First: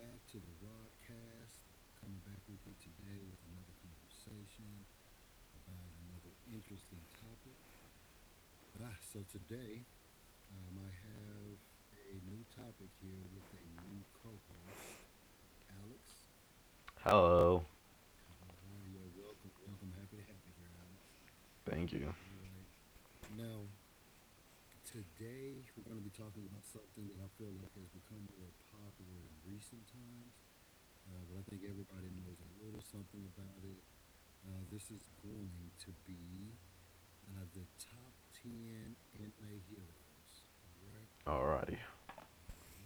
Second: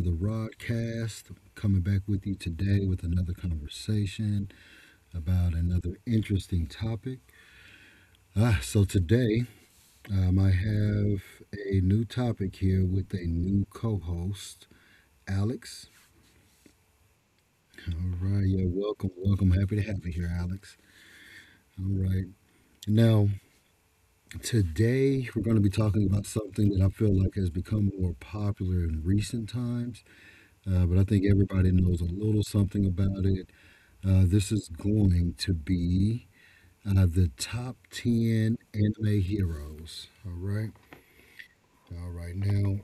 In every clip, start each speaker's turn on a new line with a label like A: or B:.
A: the Rodcast. Coming back with you today with another conversation about another interesting topic. So today I have a new topic here with a new co-host, Alex.
B: Hello.
A: All right, yeah, welcome. Happy to have you here, Alex. All
B: Thank you.
A: right. Now, today we're going to be talking about something that I feel like has become more popular in recent times, but I think everybody knows a little something about it. This is going to be the top ten anime heroes. All right.
B: Alrighty.
A: All right. Now,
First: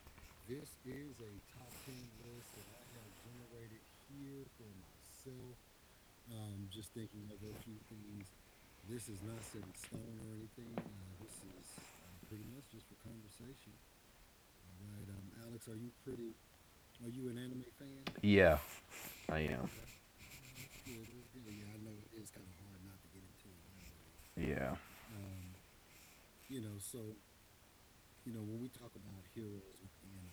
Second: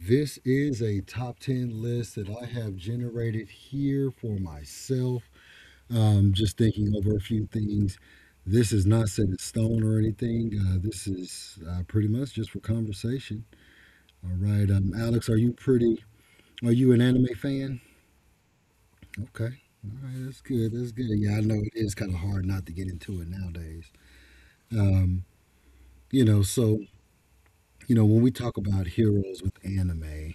A: this is a top ten list that I have generated here for myself. Just thinking over a few things. This is not set in stone or anything. This is pretty much just for conversation. All right. Alex, are you pretty? Are you an anime fan?
B: Yeah. I
A: Okay.
B: am.
A: All right, that's good. That's good. Yeah, I know it is kind of hard not to get into it nowadays.
B: Yeah.
A: Um, you know, so when we talk about heroes with anime,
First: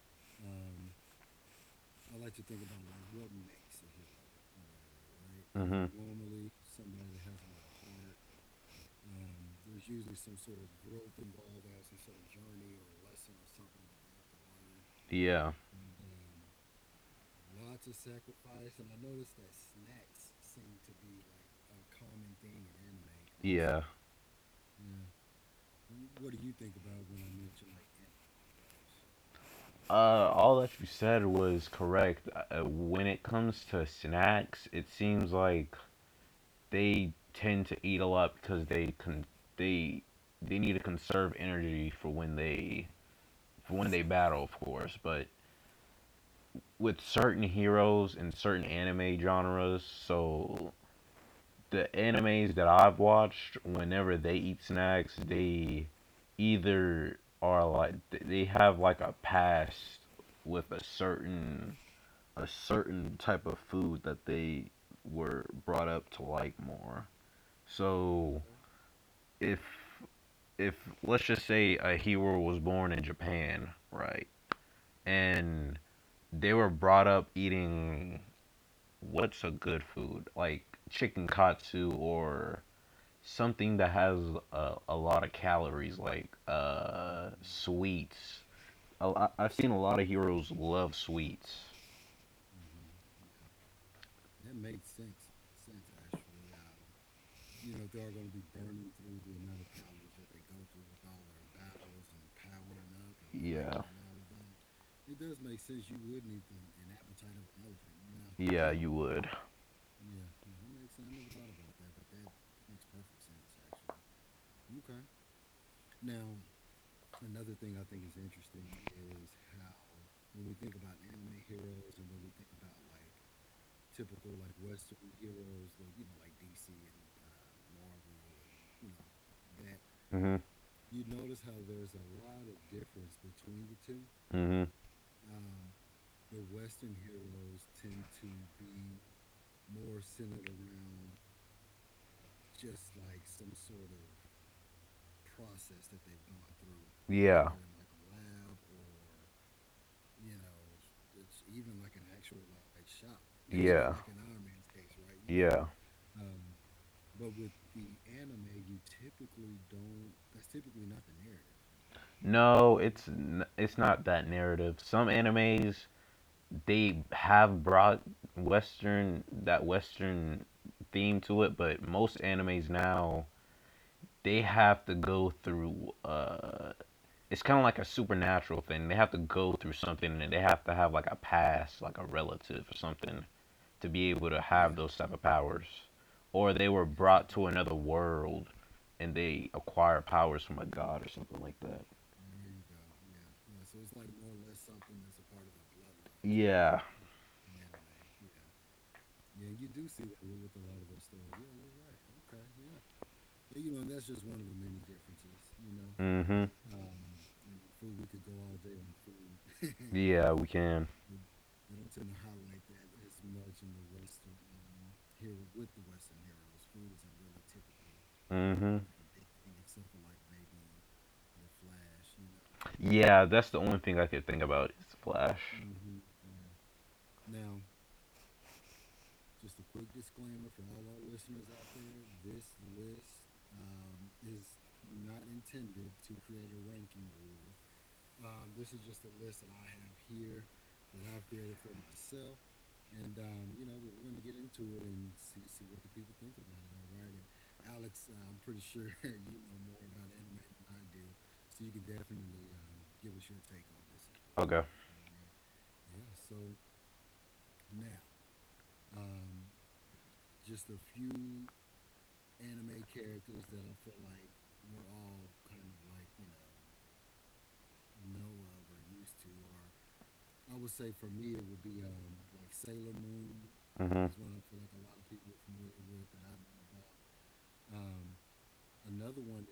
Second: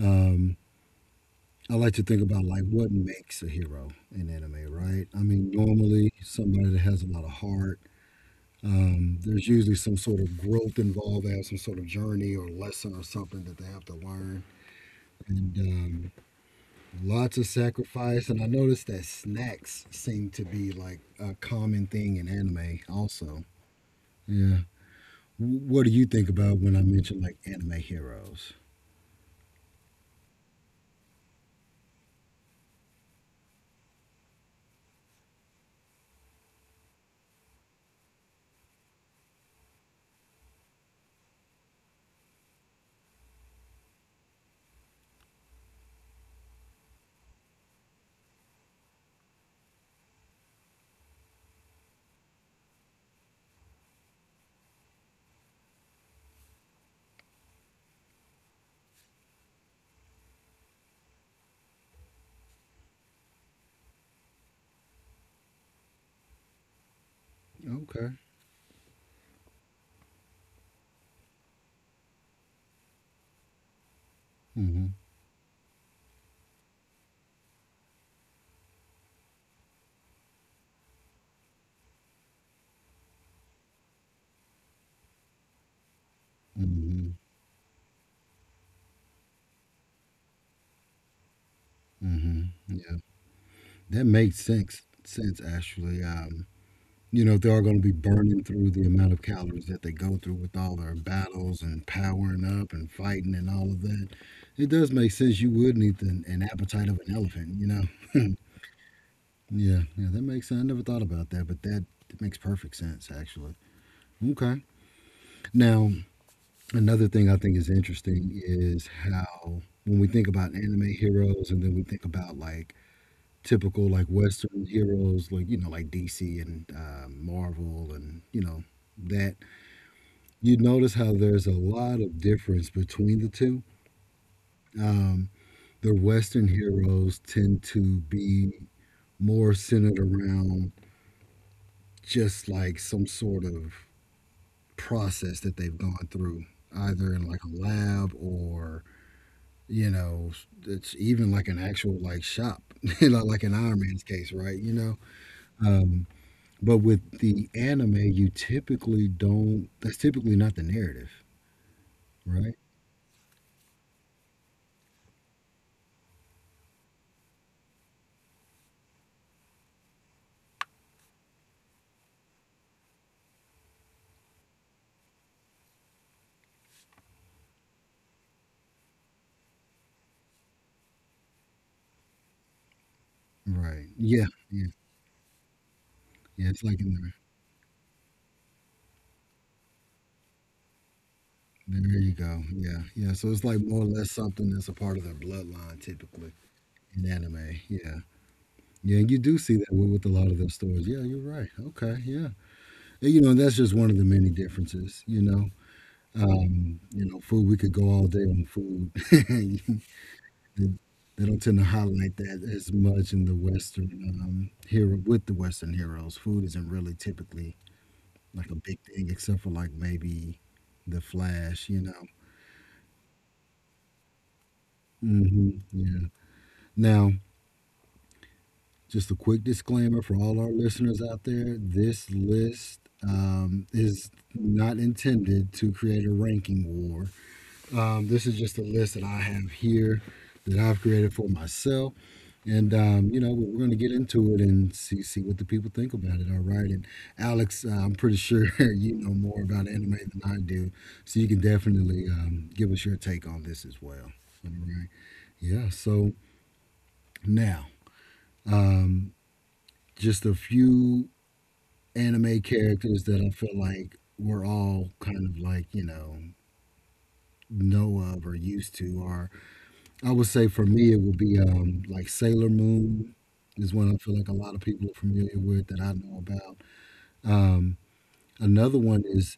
A: um, I like to think about like what makes a hero in anime, right? I mean, normally
B: Mhm.
A: somebody that has a lot of heart. There's usually some sort of growth involved. They have some sort of journey or lesson or something that they have to learn,
B: Yeah.
A: and lots of sacrifice, and I noticed that snacks seem to be like a common thing in anime, also.
B: Yeah.
A: Yeah. What do you think about when I mention like anime heroes?
B: All that you said was correct. When it comes to snacks, it seems like they tend to eat a lot because they they need to conserve energy for when they battle, of course. But with certain heroes and certain anime genres, so the animes that I've watched, whenever they eat snacks, they either are like they have like a past with a certain type of food that they were brought up to like more.
A: Okay.
B: So if if let's just say a hero was born in Japan, right,
A: Mm-hmm.
B: and they were brought up eating what's a good food like chicken katsu, or something that has a lot of calories, like
A: Mm-hmm.
B: sweets. I I've seen a lot of heroes love sweets.
A: Mm-hmm. Yeah. That makes sense. Actually. They are going to be burning through the amount of calories that they go through with all their battles and powering up and fighting and
B: Yeah,
A: all of that. It does make sense. You would need an appetite of an elephant. You know.
B: yeah, you would.
A: Yeah, yeah, that makes sense. I never thought about that, but that makes perfect sense, actually. Okay. Now, another thing I think is interesting is how when we think about anime heroes and then we think about like typical like Western heroes, like, you know, like DC and Marvel and, you know, that
B: Mhm,
A: you notice how there's a lot of difference between the two.
B: mhm.
A: Um, the Western heroes tend to be more centered around just like some sort of process that they've gone through, either in
B: Yeah,
A: like a lab or you know, it's even like an actual like shop, you know, like an
B: yeah,
A: Iron Man's case, right?
B: yeah.
A: Um, but with the anime, you typically don't. That's typically not the narrative, right?
B: No, it's not that narrative. Some animes they have brought Western that Western theme to it, but most animes now they have to go through it's kind of like a supernatural thing. They have to go through something, and they have to have like a past, like a relative or something, to be
A: Right.
B: able to
A: Yeah.
B: have
A: Yeah.
B: those type of powers, or they
A: Yeah. It's
B: were
A: like in
B: brought
A: there.
B: to another world and they acquire powers from a god or something like that.
A: There you go. Yeah. Yeah. So it's like more or less something that's a part of their bloodline, typically
B: Yeah.
A: in anime. Yeah. Yeah. And you do see that with a lot of those stories. Yeah. You're right. Okay. Yeah. Yeah, you know, that's just one of the many differences, you know.
B: Mm-hmm.
A: Food, we could go all day on food.
B: Yeah, we
A: They
B: can.
A: they don't tend to highlight that as much in the Western hero with the Western heroes. Food isn't really typically like a
B: Mm-hmm.
A: big thing, except for like maybe the Flash, you know.
B: Yeah, that's the only thing I could think about is Flash.
A: Hmm, yeah. Now, just a quick disclaimer for all our listeners out there: this list is not intended to create a ranking war. This is just a list that I have here that I've created for myself. And, you know, we're going to get into it and see what the people think about it. All right. And Alex, I'm pretty sure you know more about anime than I do. So you can definitely give us your take on this as well.
B: Okay.
A: All right. Yeah. So now, um, just a few anime characters that I feel like we're all kind of like, you know of or used to, or I would say for me, it would be like Sailor Moon is one I feel
B: Mm-hmm.
A: like a lot of people are familiar with that I know about. Um, Another one is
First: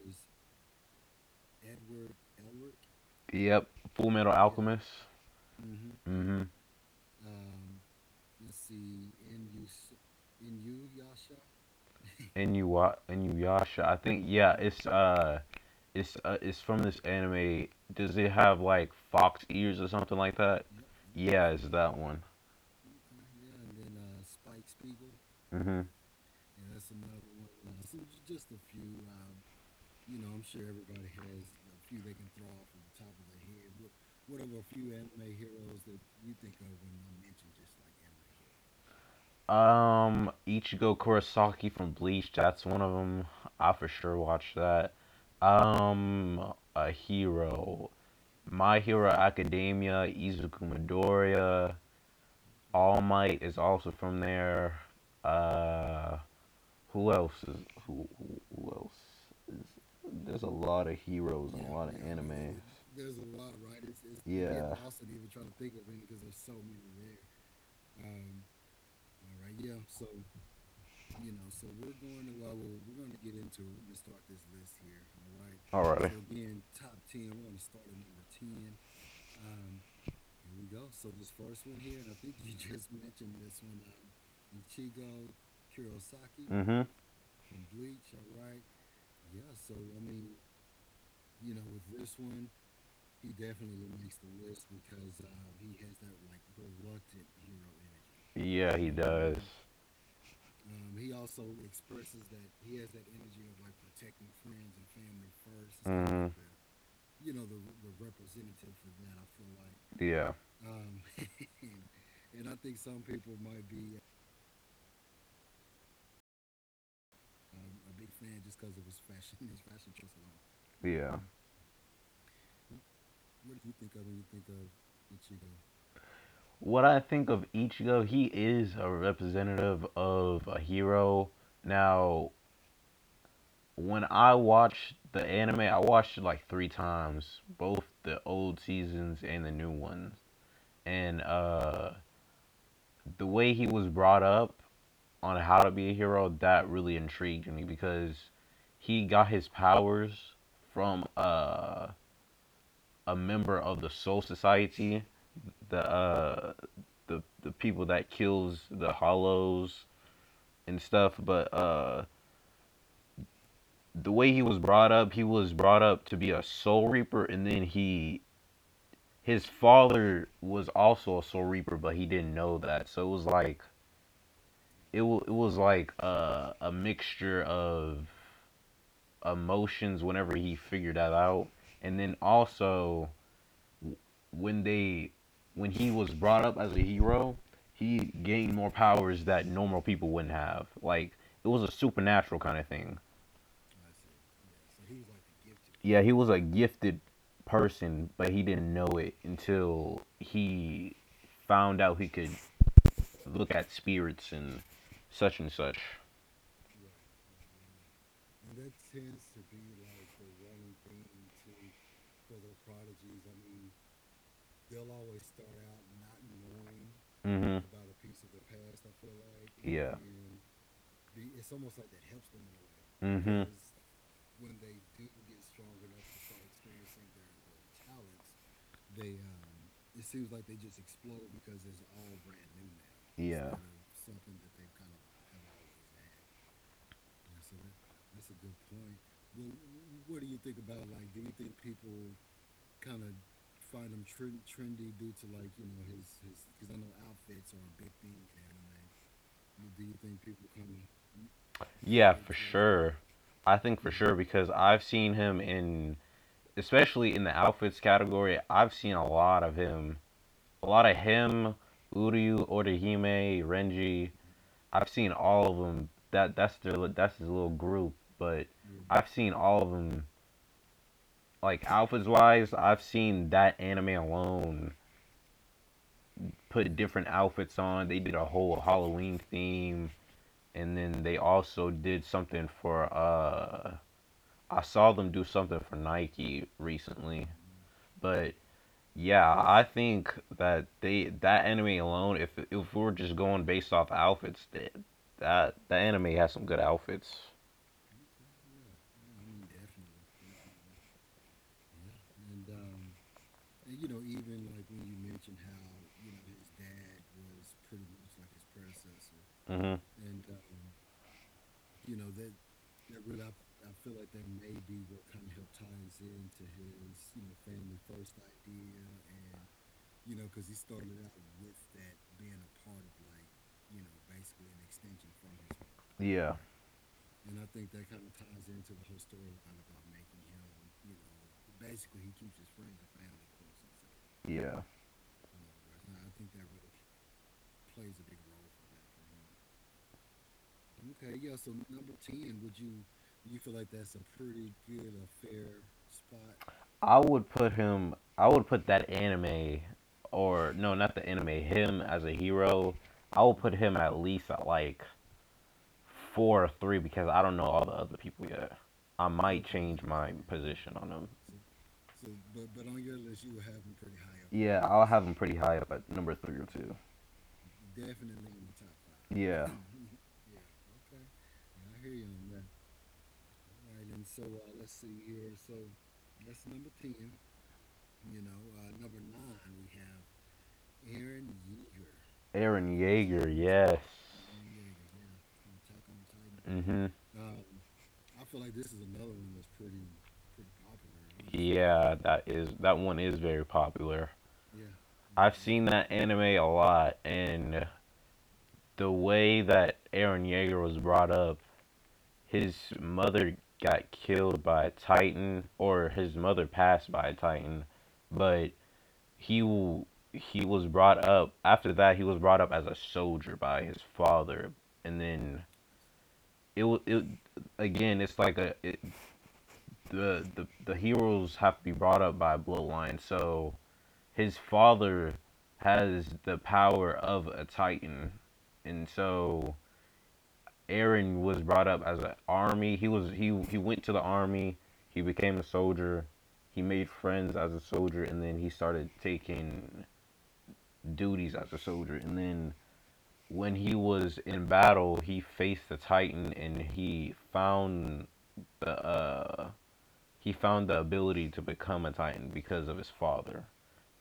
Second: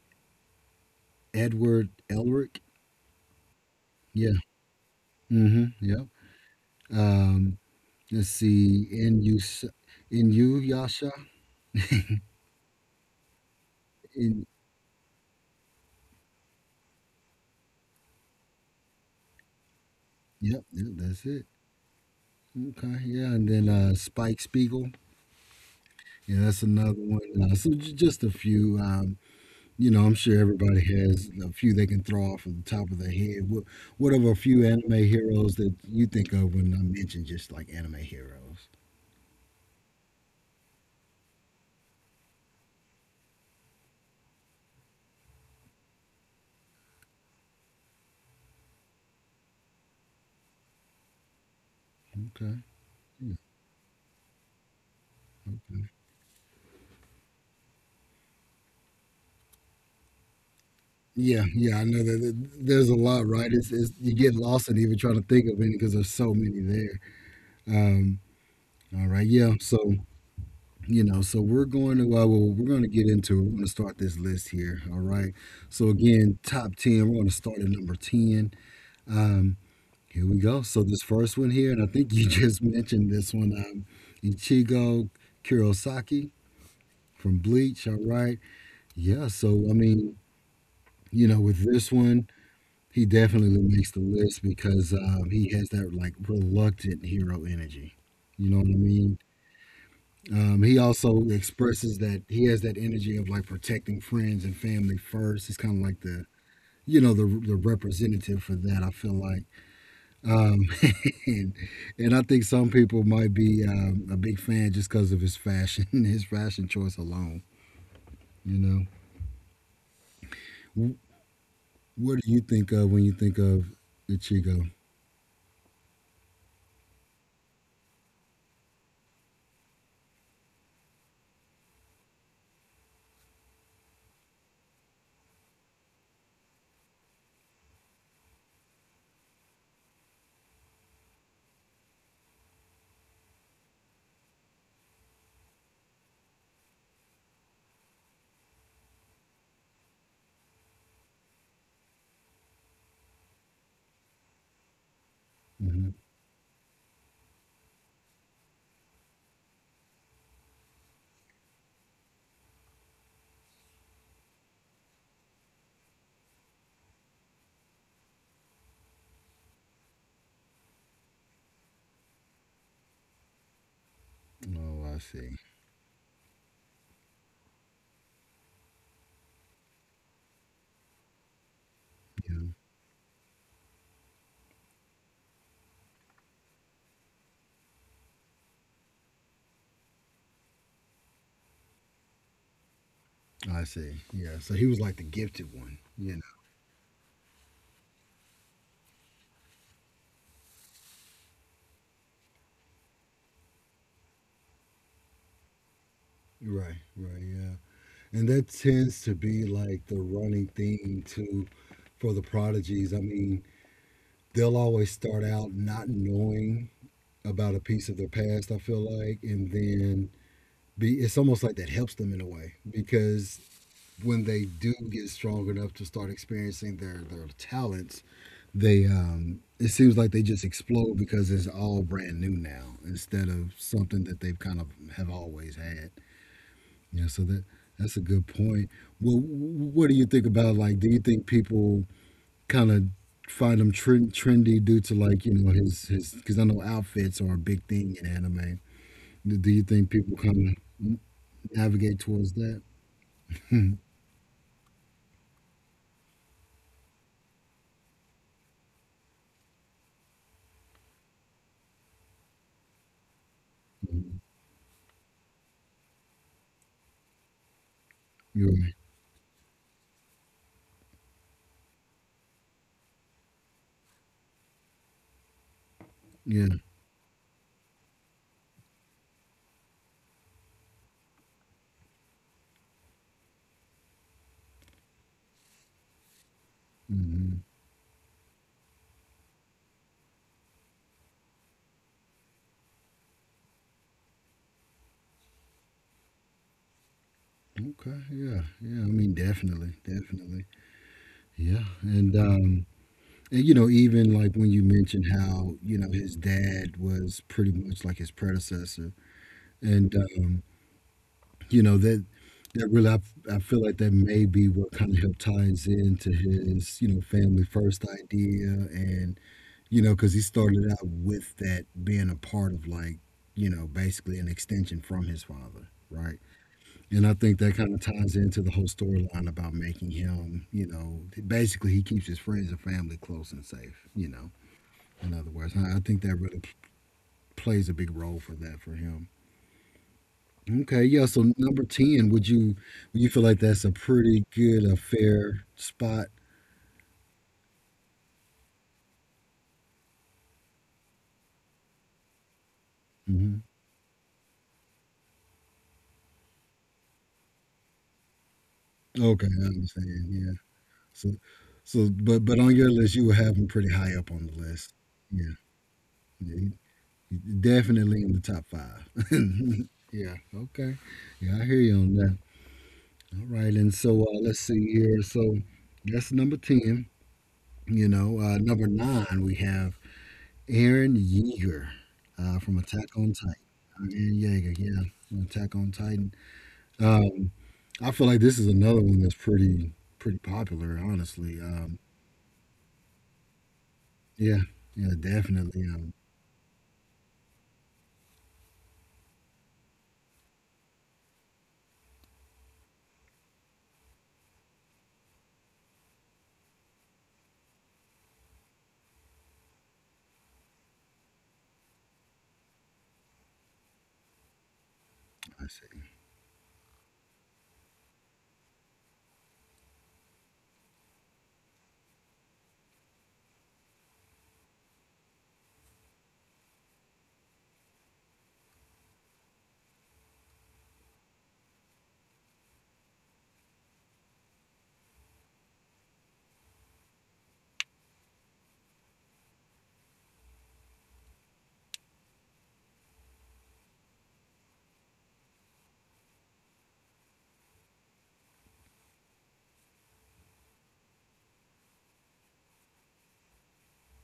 A: Edward Elric.
B: Yep, Full Metal
A: Yeah.
B: Alchemist.
A: Mm-hmm. Yep.
B: Mm-hmm.
A: Um, let's see. Yasha.
B: Inuyasha, Inuyasha. I think,
A: In
B: yeah, it's from this anime. Does it have like fox ears or something like
A: yep.
B: that?
A: Yep. That's it.
B: Yeah, it's that one.
A: Okay. Yeah. And then Spike Spiegel.
B: Mm-hmm.
A: Yeah, that's another one. Just a few. You know, I'm sure everybody has a few they can throw off of the top of their head. What are a few anime heroes that you think of when I mention just like anime heroes?
B: Ichigo Kurosaki from Bleach. That's one of them. I for sure watched that. A hero. My Hero Academia, Izuku Midoriya.
A: Okay.
B: All
A: Yeah.
B: Might is also from there.
A: Okay.
B: Uh, Who else is who else is? There's a lot of
A: Yeah,
B: heroes and a
A: yeah, I
B: lot of
A: know that
B: animes.
A: there's a lot, right? It's You get lost
B: Yeah.
A: in even trying to think of any because there's so many there. Um, all right, yeah. So we're going to we're going to get into it. We're going to start this list here. All right. So again,
B: Alrighty.
A: top ten. We're going to start at number ten. Um, Here we go. So this first one here, and I think you just mentioned this one, Ichigo Kurosaki
B: Mhm.
A: from Bleach. All right, yeah. So I mean, you know, with this one, he definitely makes the list because he has that like reluctant hero energy. You know what
B: Yeah,
A: I
B: he
A: mean?
B: does.
A: He also expresses that he has that energy of like protecting friends and family first. He's kind of like the
B: Mhm.
A: you know the representative for that, I feel like.
B: Yeah.
A: Um, and and I think some people might be a big fan just because of his fashion, his fashion choice alone. You know, Wh-
B: Yeah.
A: what do you think of when you think of Ichigo?
B: What I think of Ichigo, he is a representative of a hero. Now, when I watched the anime, I watched it like three times, both the old seasons and the new ones. And the way he was brought up on how to be a hero, that really intrigued me, because he got his powers from a member of the Soul Society, the
A: Hmm.
B: uh, the people that kills the Hollows and stuff. But The way he was brought up, he was brought up to be a Soul Reaper, and then he his father was also a Soul Reaper, but he didn't know that. So
A: Oh, I
B: it
A: see.
B: was like a mixture of emotions whenever he figured that out. And then
A: Yeah,
B: also when they when he was brought up as a hero, he gained more powers that normal people wouldn't have. Like it was a supernatural kind of thing.
A: I see. Yeah, so he was like the gifted one.
B: Yeah, he
A: You
B: was a gifted person, but he didn't know it until he found out he could look at spirits and such and such.
A: know, right, right, yeah, and that tends to be like the running theme too for the prodigies. I mean, they'll always start out not knowing about a
B: Hmm.
A: piece of their past, I feel like, and
B: Yeah.
A: then be it's almost like that helps them in a way
B: And
A: because
B: hmm,
A: when they do get strong enough to start experiencing their talents, they it seems like they just explode because it's all brand new now instead of
B: yeah.
A: something that they've kind of have always had. Yeah, so that that's a good point. Well, what do you think about like, do you think people kind of find him trendy due to like, you know, his because I know outfits are a big thing in anime. Do you think people kind of navigate
B: Yeah,
A: towards
B: for
A: that?
B: sure. I think for sure, because I've seen him in, especially in the outfits category, I've seen a lot of him. A lot of him, Uryu, Orihime, Renji. I've seen all of them. That's his little group,
A: You're
B: but
A: right.
B: I've seen all of them. Like, outfits wise, I've seen that anime alone
A: Yeah.
B: put different outfits on. They did a whole Halloween theme, and then they also did something for. Uh, I saw them do something for Nike recently.
A: Hmm.
B: But yeah, I think that anime alone, if we're just going based off outfits, that the anime has some good outfits.
A: Okay. Yeah. Yeah. I mean, definitely. Definitely. Yeah. And you know, even like when you mentioned how you know his dad was pretty much like his predecessor,
B: Hmm.
A: and you know that that really I feel like that may be what kind of helped ties into his you know family first idea, and you know because he started out with that being a part of like you know basically an extension from his father, right?
B: Yeah,
A: And I think that kind of ties into the whole storyline about making him, you know, basically he keeps his friends and family close and safe, you know,
B: yeah.
A: in other words. I think that really plays a big role for that for him. Okay, yeah, so number 10, would you you feel like that's a pretty good, a fair spot?
B: I would put him. I would put that anime. Or no, not the anime. Him as a hero. I
A: Hmm.
B: will put him at least at like four or three, because I don't know all the other people yet. I
A: Okay, I
B: might change
A: understand.
B: my
A: Yeah.
B: position on
A: So
B: him.
A: but on your list you would have him pretty high up on the
B: Yeah,
A: list.
B: I'll have him
A: Yeah.
B: pretty high up at number
A: yeah
B: three or
A: he-
B: two.
A: he definitely in the top 5.
B: Yeah,
A: Yeah, okay. Yeah, I hear you on that. All right, and so let's see here. So that's number ten. You know, number nine we have Aaron Yeager from
B: Aaron
A: Attack on Titan.
B: Yeager. Yes.
A: Aaron Yeager, yeah, from Attack on Titan.
B: Mhm.
A: Um, I feel like this is another one that's pretty popular, honestly.
B: Yeah, that one is very popular.
A: Yeah, yeah,
B: I've
A: definitely.
B: seen that anime a lot, and the way that Aaron Yeager was brought up, his mother got killed by a Titan, or his mother passed by a Titan. But he he was brought up after that. He was brought up as a soldier by his father, and
A: I
B: then
A: see.
B: it again. It's like a it, the heroes have to be brought up by a bloodline. So his father has the power of a Titan, and so Aaron was brought up as an army. He was he went to the army. He became a soldier. He made friends as a soldier, and then he started taking duties as a soldier. And then when he was in battle, he faced the Titan, and he found the ability to become a Titan because of his father,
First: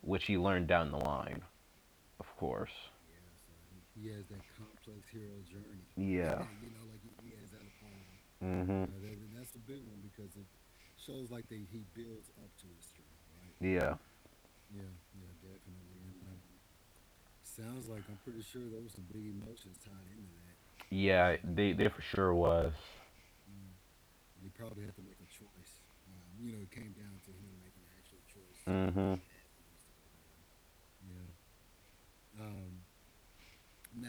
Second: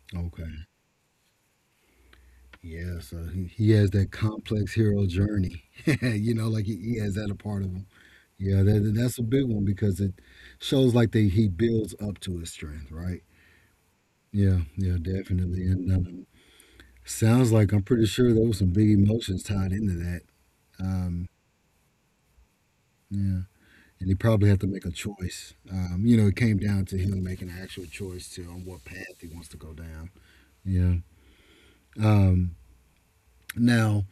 B: which he
A: Okay.
B: learned down the line, of course.
A: Yeah, so he has that complex hero journey. You
B: Yeah.
A: know, like he has that a part of him. Yeah,
B: Mhm. Now, that,
A: that, that's a big
B: a
A: one
B: poem?
A: because
B: Mm-hmm.
A: it shows like they he builds up to his strength, right?
B: Yeah.
A: Yeah, yeah, definitely. And sounds like I'm pretty sure there was some big emotions tied into that. Um,
B: Yeah, they for sure was.
A: yeah, and he probably had to make a choice. You know, it came down to him making an actual choice to on what
B: Hmm.
A: path he wants to go down. Yeah. Um, now,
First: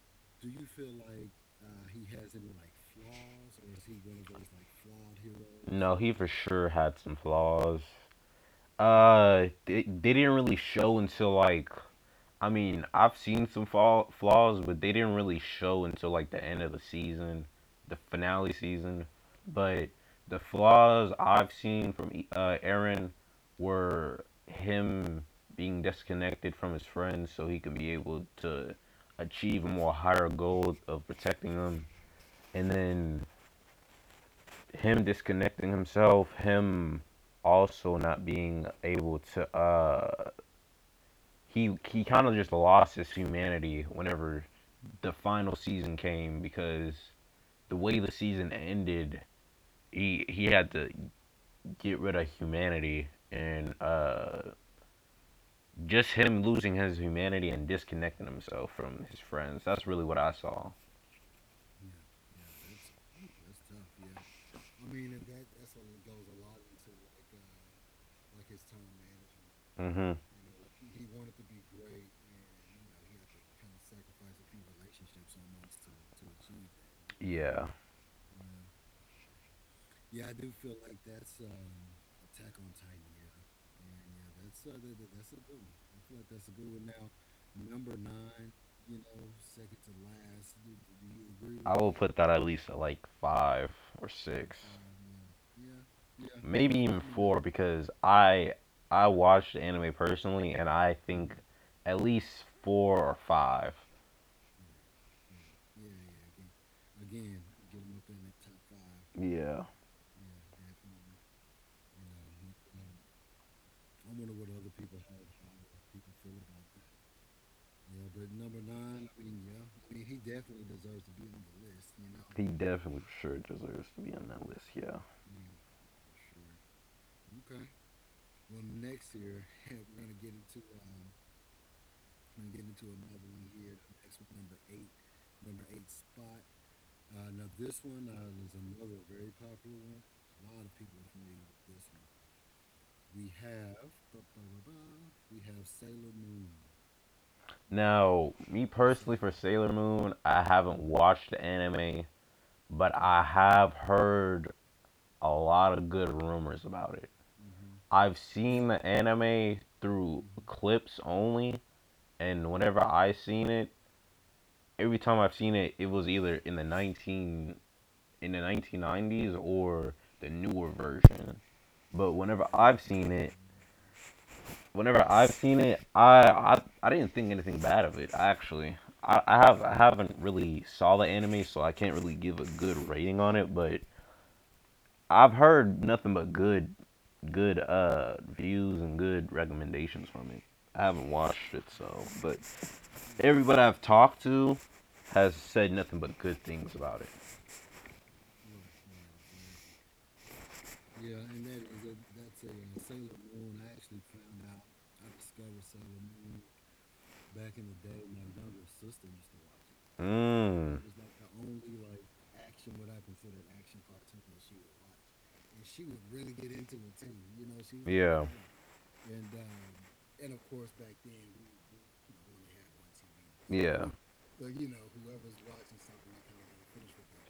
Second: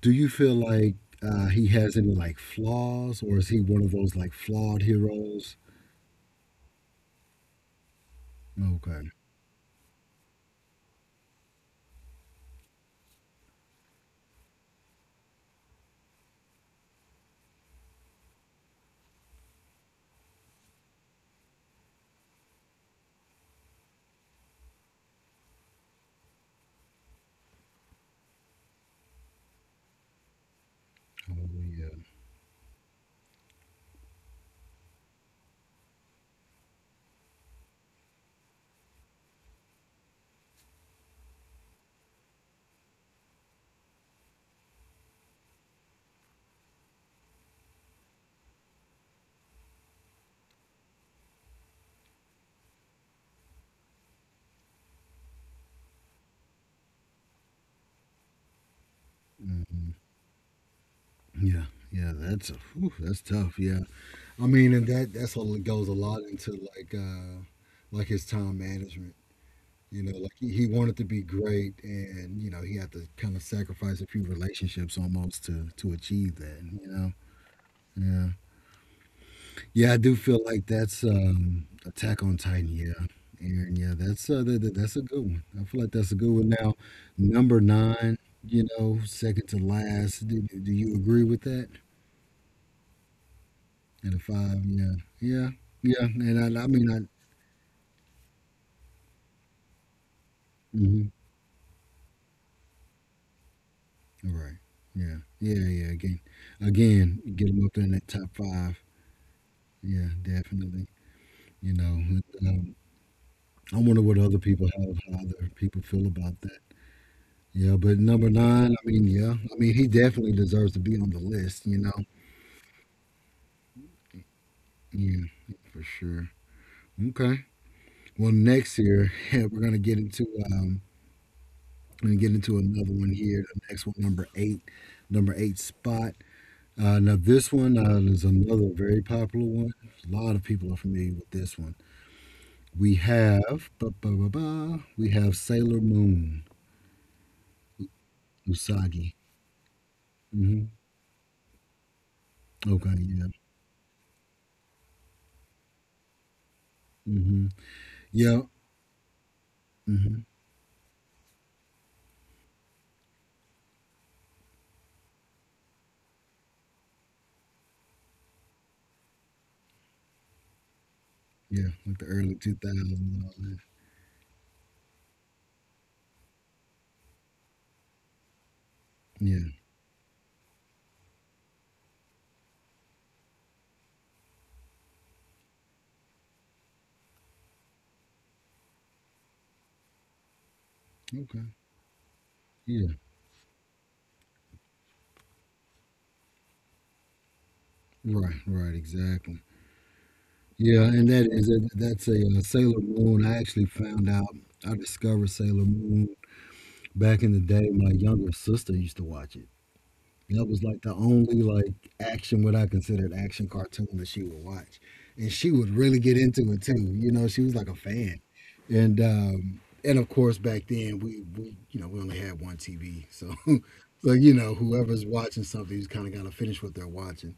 A: do you feel like he has any like flaws, or is he one of those like flawed heroes?
B: No, he for sure had some flaws.
A: Okay.
B: They didn't really show until, like, I mean, I've seen some flaws, but they didn't really show until like the end of the season, the finale season. But the flaws I've seen from Aaron were him being disconnected from his friends so he could be able to achieve a more higher goal of
A: Oh,
B: protecting them.
A: yeah.
B: And then him disconnecting himself, him also not being able to he kind of just lost his humanity whenever the final season came, because the way the season ended, he had to get rid of humanity. And just him losing his humanity and disconnecting himself from his friends, that's really what I saw.
A: Yeah, yeah, that's a, whew, that's tough. Yeah, I mean, and that that's what goes a lot into like his time management. You know,
B: Mhm.
A: like he wanted to be great, and you know he had to kind of sacrifice a few relationships almost to achieve that.
B: Yeah.
A: Yeah, yeah, I do feel like that's Attack on Titan. Yeah, Aaron. Yeah, that's a good one. I feel like that's a good one. Now, number nine. You know, second to last. Do you agree with
B: with
A: that?
B: I will put that at least at like 5
A: And
B: or
A: a
B: 6.
A: five,
B: Five.
A: yeah, yeah, yeah. And I
B: Maybe
A: mean, I,
B: even 4, because I watched the anime personally, and I
A: mm-hmm,
B: think at least 4 or 5.
A: All right, yeah, yeah, yeah. Again, again, get them up there in that top five.
B: Yeah,
A: Yeah, definitely. You know, um, I wonder what other people have, how other people feel about that. Yeah, but number nine, I mean, yeah, I mean, he definitely deserves to be on the list.
B: he definitely for sure deserves to be on that list. Yeah.
A: Yeah, for sure. Okay. Well, next here we're gonna get into um, we're gonna get into another one here. The next one, number eight spot. Now, this one is another very popular one. A lot of people are familiar with this one. We have, ba ba ba ba, we have Sailor Moon,
B: Now, me
A: Usagi.
B: personally, for Sailor Moon, I
A: Hmm.
B: haven't watched the anime, but
A: Okay,
B: I
A: yeah.
B: have heard a lot of good rumors about it.
A: Hmm.
B: I've
A: Yeah.
B: seen the anime through
A: Hmm.
B: clips only, and whenever I seen it, every time I've seen it, it was either in the 19 in the 1990s or the newer version.
A: Yeah, like the
B: But
A: early 2000s and all that.
B: whenever I've seen it, I didn't think anything bad of it, actually. I,
A: Yeah,
B: I have I haven't really saw the anime, so I can't really give a good rating on it. But I've heard nothing but good views and good recommendations from it. I haven't
A: okay.
B: watched it, so, but
A: Yeah,
B: everybody I've talked to has said nothing but good things about it.
A: right, right, exactly. Yeah, and that is it. That's a Sailor Moon. I actually found out, I discovered Sailor Moon back in the day. My younger sister used to watch it. That was like
B: Mm.
A: the only like action, what I considered action cartoon that she would watch, and she would really get into it too. You know, she was like a fan,
B: Yeah.
A: and of course back then we you know we only had one TV, so
B: Yeah.
A: so you know whoever's watching something, you kind of got to finish what they're watching,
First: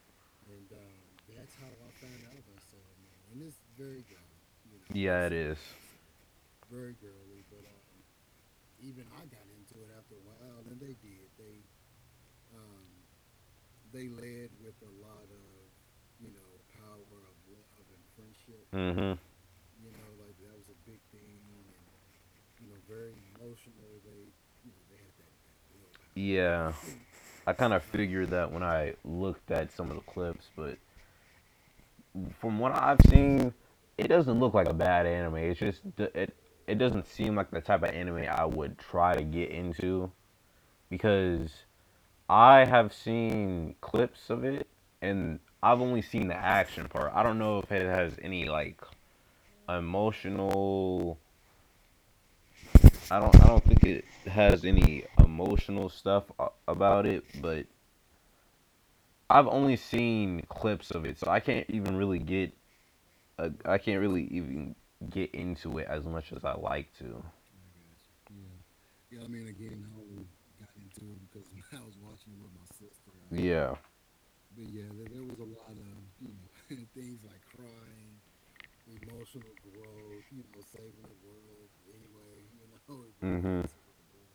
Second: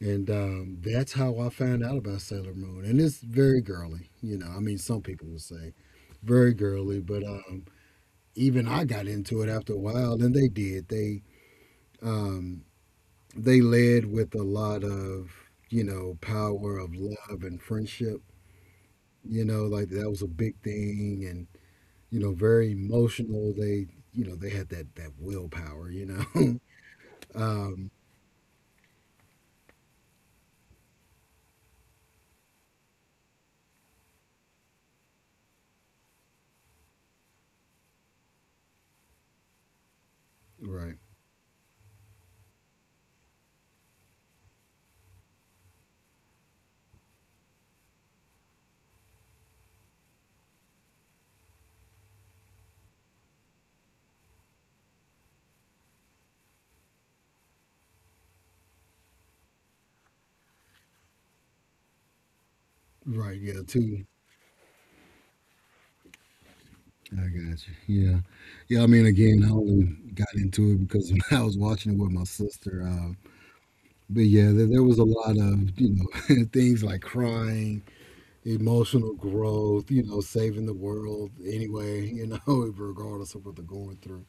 A: and that's how I found out about Sailor Moon, and it's very girly. You know, I mean, some
B: Yeah,
A: people
B: it
A: would
B: is.
A: say very girly, but even I got into it after a while, and they did they. Um, they led with a lot of, you know, power of love and friendship.
B: Mm-hmm.
A: You know, like that was a big thing, and, you know, very emotional. They, you know, they had that willpower, you know.
B: Yeah. I kind of
A: um,
B: figured that when I looked at some of the clips, but from what I've seen, it doesn't look like a bad anime. It's just it doesn't seem like the type of anime I would try to get into,
A: right.
B: because I have seen clips of it, and I've only seen the action part. I don't know if it has any, like, emotional. I don't think it has any emotional stuff about it, but I've only seen clips of it, so
A: Right, yeah,
B: I can't
A: too.
B: really even get into it as much as I like
A: I
B: to.
A: got you. Yeah. Yeah, I mean, again, I only got into it because I was watching it with my sister.
B: Yeah.
A: But yeah, there was a lot of, you know, things like crying, emotional growth, you know, saving the world anyway, you know, regardless of what
B: Mhm.
A: they're going through.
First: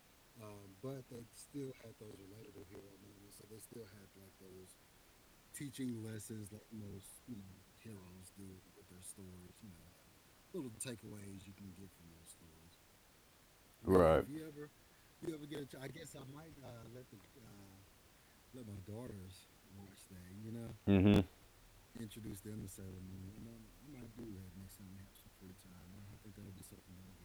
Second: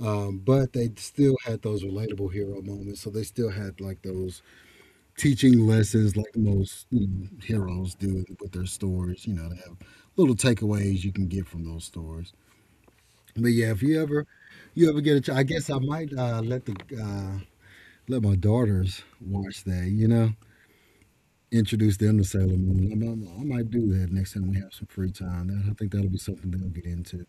A: But they still had those relatable hero moments. So they still had like those teaching lessons, like most you know, heroes do with their stories. You know, they have little takeaways you can get from those stories. But yeah, if you
B: Right.
A: ever, you ever get a, I guess I might let the uh, let my daughters watch that. You know,
B: Mhm.
A: introduce them to Sailor Moon. I might do that next time we have some free time. I think that'll be something they'll get into.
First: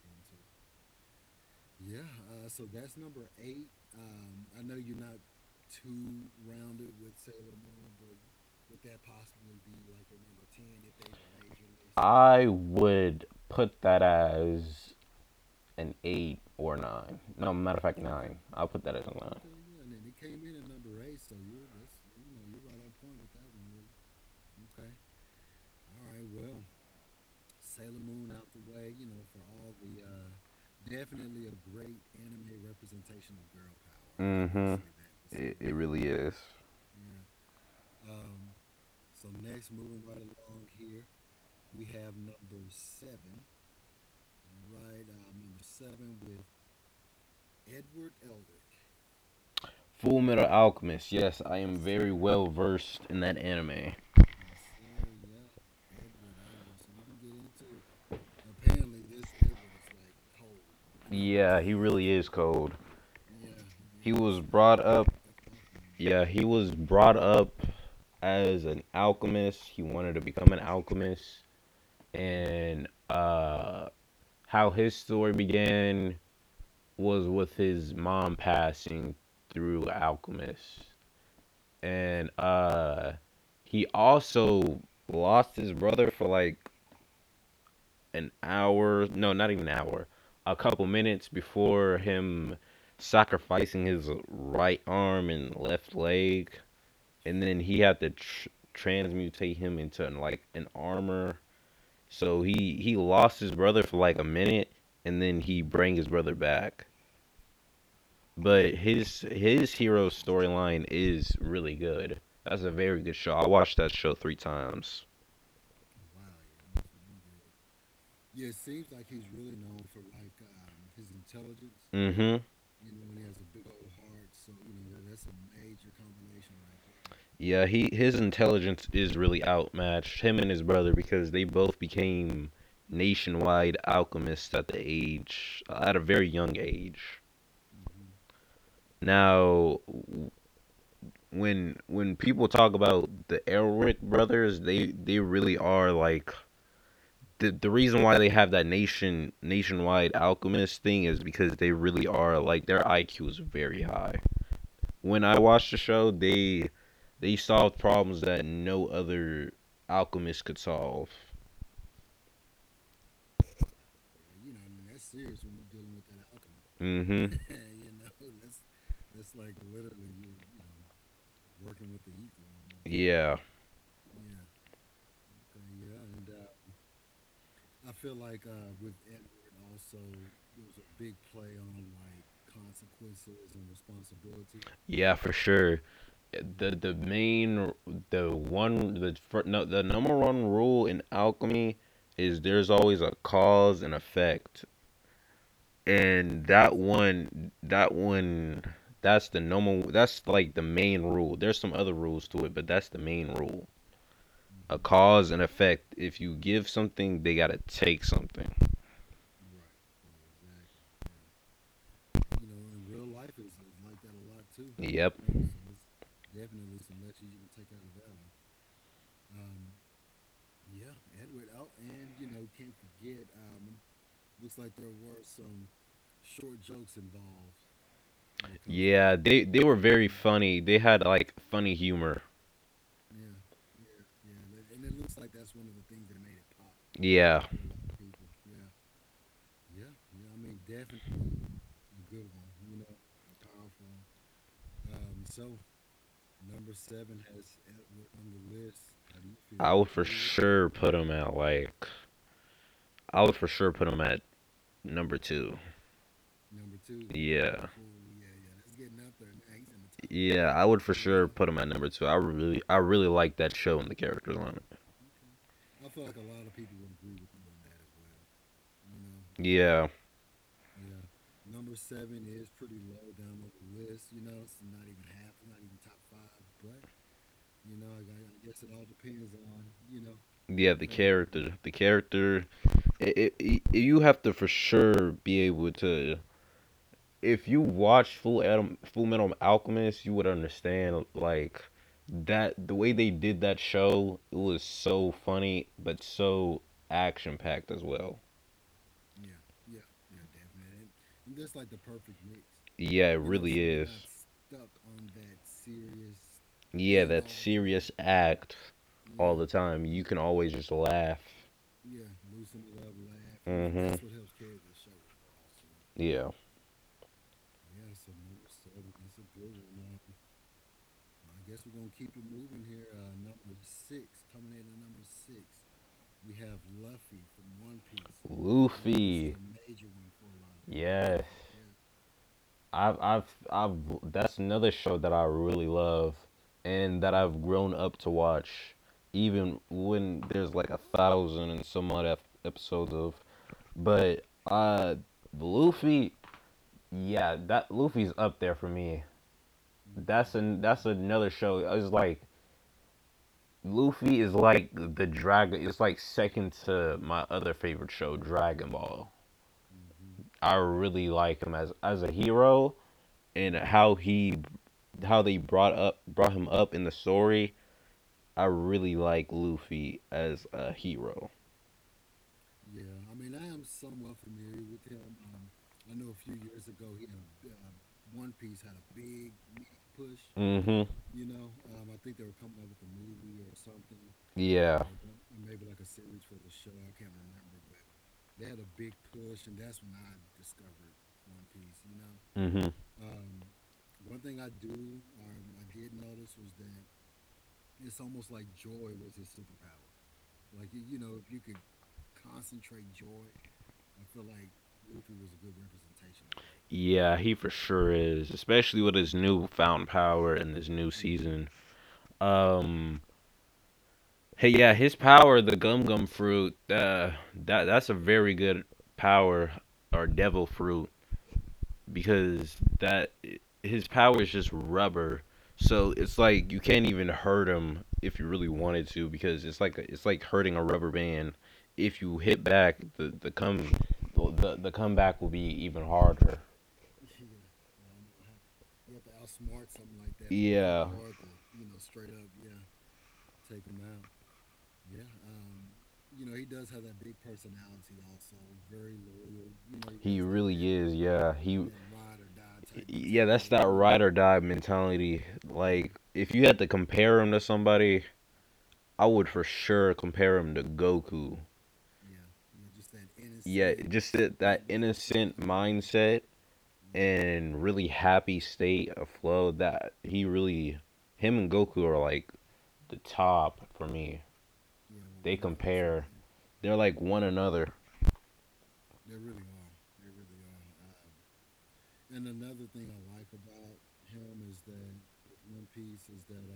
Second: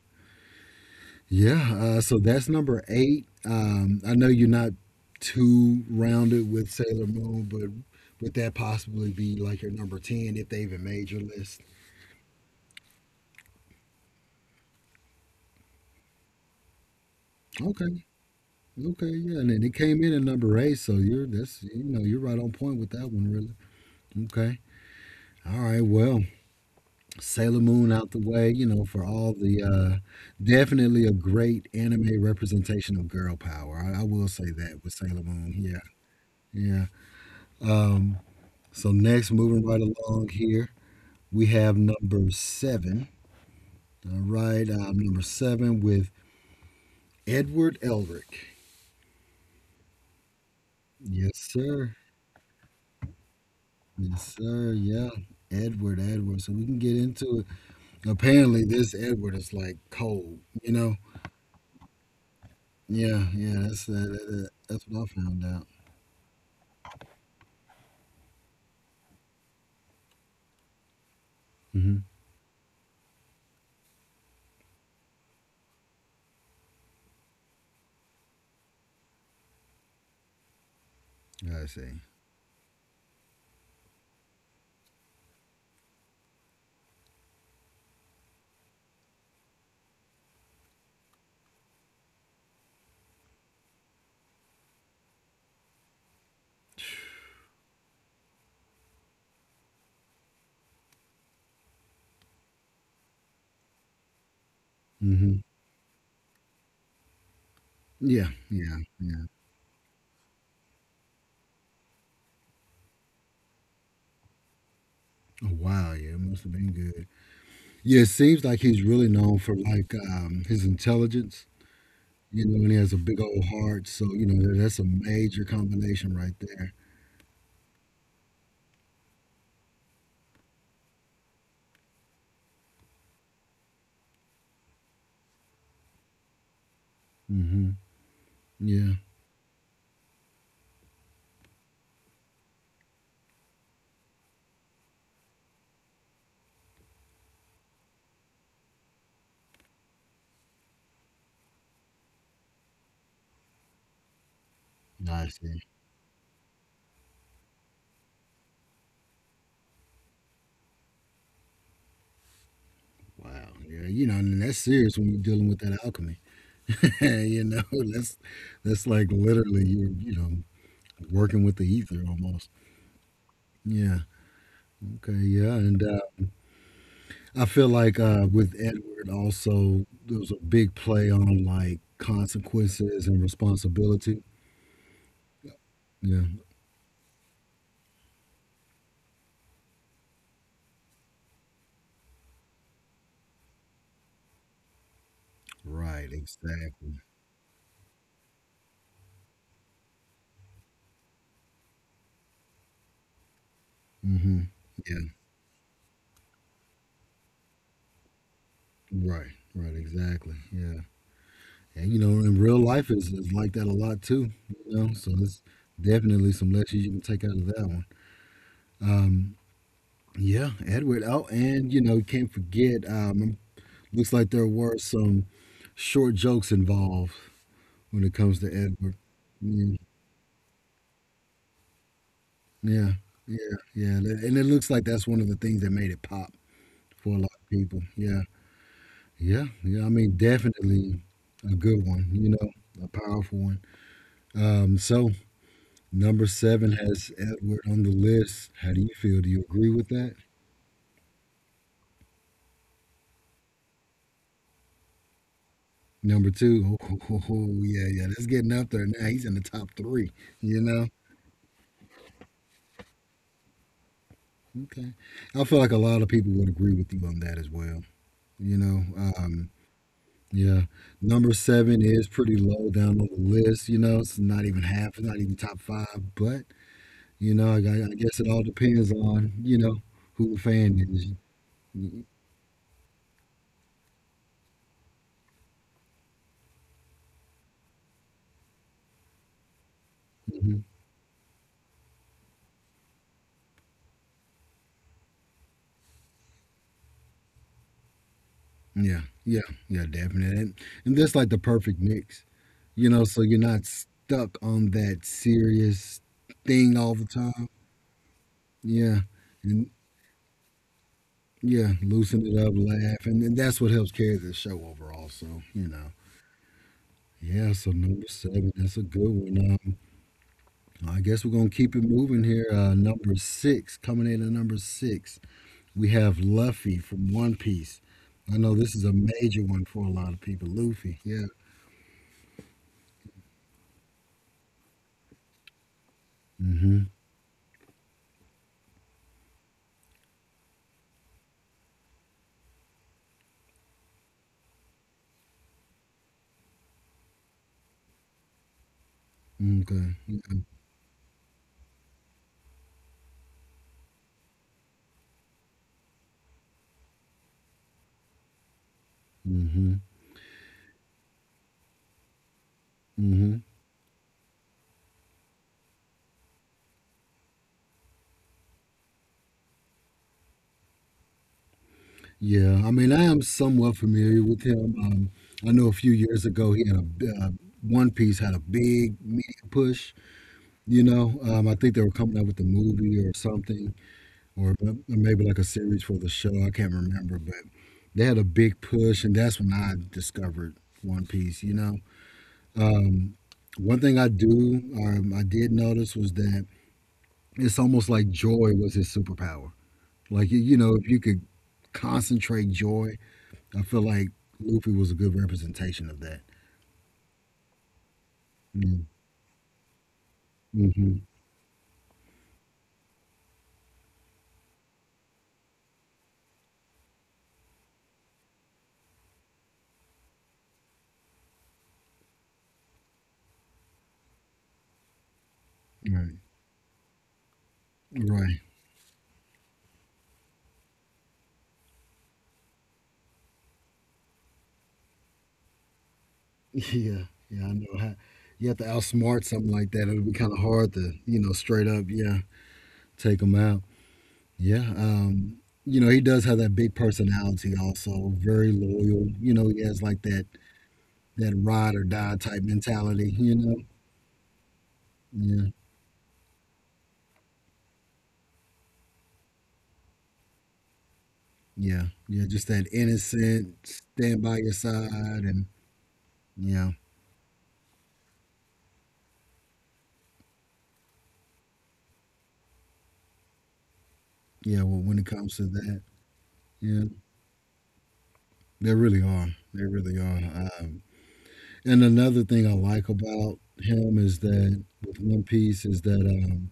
A: Yeah, so that's number eight. I know you're not too rounded with Sailor Moon, but would that possibly be like your number 10 if they even made your list?
B: I would put that as an eight or nine. No, matter of fact,
A: Okay,
B: nine. I'll put that
A: okay,
B: as a
A: yeah.
B: nine.
A: And then it came in at number eight, so you're that's you know, you're right on point with that one, really. Okay, all right, well. Sailor Moon out the way, you know, for all the definitely a great anime representation of girl power. I will say
B: Mm-hmm.
A: that with Sailor Moon.
B: It
A: Yeah,
B: really is.
A: yeah. Um, so next, moving right along here, we have number seven. All right, number seven with Edward Elric.
B: Full Metal Alchemist.
A: Yes,
B: Yes, I am
A: sir.
B: very well versed in that anime.
A: Yes, sir. Yeah. Edward, Edward. So we can get into it. Apparently, this Edward is like cold, you know?
B: Yeah, he really is cold.
A: Yeah, yeah.
B: He was brought
A: That's what I
B: up.
A: found out.
B: Yeah, he was brought up as an alchemist. He wanted to become an alchemist,
A: Mm-hmm.
B: and how his story began was with his mom passing through alchemists.
A: I see.
B: And he also lost his brother for, like, an hour, no, not even an hour, a couple minutes before him sacrificing his right arm and left leg. And then he had to transmutate him into, like, an armor. So he lost his brother for like a minute, and
A: Hmm.
B: then he bring his brother back.
A: Yeah,
B: But
A: yeah,
B: his
A: yeah.
B: his hero storyline is really good. That's a very good show. I watched that show three times.
A: Oh, wow. Yeah, it must have been good. Yeah, it seems like he's really known for like his intelligence,
B: Hmm.
A: you know, and he has a big old heart. So you know, that's a major combination right there.
B: Yeah, he his intelligence is really outmatched. Him and his brother, because they both became nationwide alchemists at a very young age.
A: Hmm. Yeah,
B: Now, when people talk about the Elric brothers, they really are like the reason why they have that nationwide alchemist thing is because they really are like their IQ is very high. When
A: I
B: I
A: see.
B: watched the show, they solved problems that no other alchemist could solve.
A: Wow. Yeah, you know, and that's serious when you're dealing with that alchemy.
B: Mhm.
A: you know, that's that's like literally you're you know working with the ether almost.
B: Yeah.
A: Yeah. Okay. Yeah. And I feel like with Edward also there was a big play on like consequences and responsibility.
B: Yeah, for sure.
A: Yeah.
B: The main the one the fir- no, the number one rule in alchemy is there's always a cause and effect.
A: Right.
B: And that
A: Exactly.
B: one that one that's like the main rule. There's some other rules to it, but that's the main rule.
A: Hmm.
B: A
A: Yeah.
B: cause and effect. If you give something, they got to take something.
A: Right. Right. Exactly. Yeah. And you know, in real life is like that a lot too. You know, so
B: Yep.
A: it's definitely some lessons you can take out of that one. Yeah, Edward. Oh, and you know, you can't forget. Looks like there were some short jokes involved when it comes to
B: to
A: Edward.
B: Yeah, they
A: Yeah.
B: were very funny. They had like funny humor.
A: Yeah, yeah, yeah, and it looks like that's one of the things that made it pop for a lot
B: Yeah,
A: of people. Yeah, yeah, yeah. I mean, definitely a good one. You know, a powerful one. So number seven has Edward on the list. How do you feel?
B: I
A: Do you agree
B: Whitfield,
A: with
B: would for
A: that?
B: sure put them at like I would for sure put them at number two.
A: Number two, oh, oh, oh,
B: Yeah,
A: yeah, yeah, that's getting up there now. He's in the top three.
B: yeah,
A: You
B: I would
A: know,
B: for sure put them at number two. I really like that show and the characters on it.
A: okay. I feel like a lot of people would agree with you on that as well. You know, Um,
B: Yeah,
A: Yeah. Number seven is pretty low down on the list. You know, it's not even half, it's not even top five. But, you know, I guess it all depends on, you know, who the
B: yeah,
A: fan
B: the
A: is.
B: character, the
A: Hmm.
B: character. You have to for sure be able to. If you watch Full Metal Alchemist, you would understand like that the way they did that show, it was so funny but so action packed as well.
A: Yeah. Yeah. Yeah, definitely. And that's like the perfect mix, you know,
B: Yeah, it
A: so you're
B: really
A: not
B: is.
A: stuck on that serious thing all
B: Yeah,
A: the
B: that
A: time.
B: serious act
A: Yeah.
B: all yeah. the Yeah.
A: And
B: time. you can always just laugh.
A: yeah, loosen it up, laugh. And that's what helps
B: Mhm.
A: carry the show overall. So, you know,
B: Yeah.
A: yeah. So, number seven, that's a good one. I guess we're gonna keep it moving here. Number six, coming in at number six, we have Luffy from One Piece. I know this is a
B: Luffy.
A: major one for a lot of people. Luffy,
B: Yes.
A: yeah.
B: I've That's another show that I really love
A: Mm-hmm.
B: and that I've grown up to watch, even when there's like a thousand and some odd episodes of, but uh Luffy, yeah, that Luffy's up there for me.
A: Okay.
B: That's another show. It's like Luffy is like the dragon. It's like second to my other favorite show, Dragon Ball.
A: Mm-hmm.
B: I really like him as a hero
A: Mm-hmm.
B: and how he how they brought him up in the story. I really like Luffy as a hero.
A: Yeah. I mean, I am somewhat familiar with him. I know a few years ago he had One Piece had a big media push.
B: Hmm.
A: You know, I think they were coming out with the movie or something. Or
B: Yeah. or,
A: maybe like a series for the show. I can't remember, but they had a big push, and that's when I discovered One Piece. You know,
B: remember, but hmm
A: um, one thing I do, I did notice was that it's almost like joy was his superpower. Like you know, if you could concentrate joy, I feel like Luffy was a good representation of that.
B: Yeah, he for sure is, especially
A: Mm-hmm.
B: with his new found power in this new
A: Mm-hmm.
B: season. Um, Hey, yeah, his power, the gum gum fruit, that that's a very good power, or devil fruit, because that his power is just rubber. So
A: Right.
B: it's like you can't even hurt him if you
A: Right.
B: really wanted to, because it's like hurting a rubber band. If you hit back, the comeback will be even harder.
A: Yeah. Yeah. I know how. You have to outsmart something like that. It'll be kind of hard
B: Yeah,
A: to, you know, straight up, yeah, take them out. Yeah, you know, he does have that big personality also, very loyal. You know, he has like
B: he
A: that
B: really is. Yeah, he
A: ride or die type mentality,
B: yeah,
A: you
B: that's
A: know.
B: that ride or die mentality.
A: Yeah.
B: Like if you had to compare him to somebody, I would for sure compare him to Goku.
A: Yeah. Yeah, just that innocent
B: Yeah, just
A: stand by
B: that,
A: your
B: that
A: side
B: innocent
A: and
B: mindset
A: yeah.
B: and really happy state of flow that he really, him and Goku are like the top for me.
A: Yeah, well, when it
B: They
A: comes to that,
B: compare, they're
A: yeah,
B: like one another.
A: they really are. They really are. And another thing I like about him is that with One Piece is that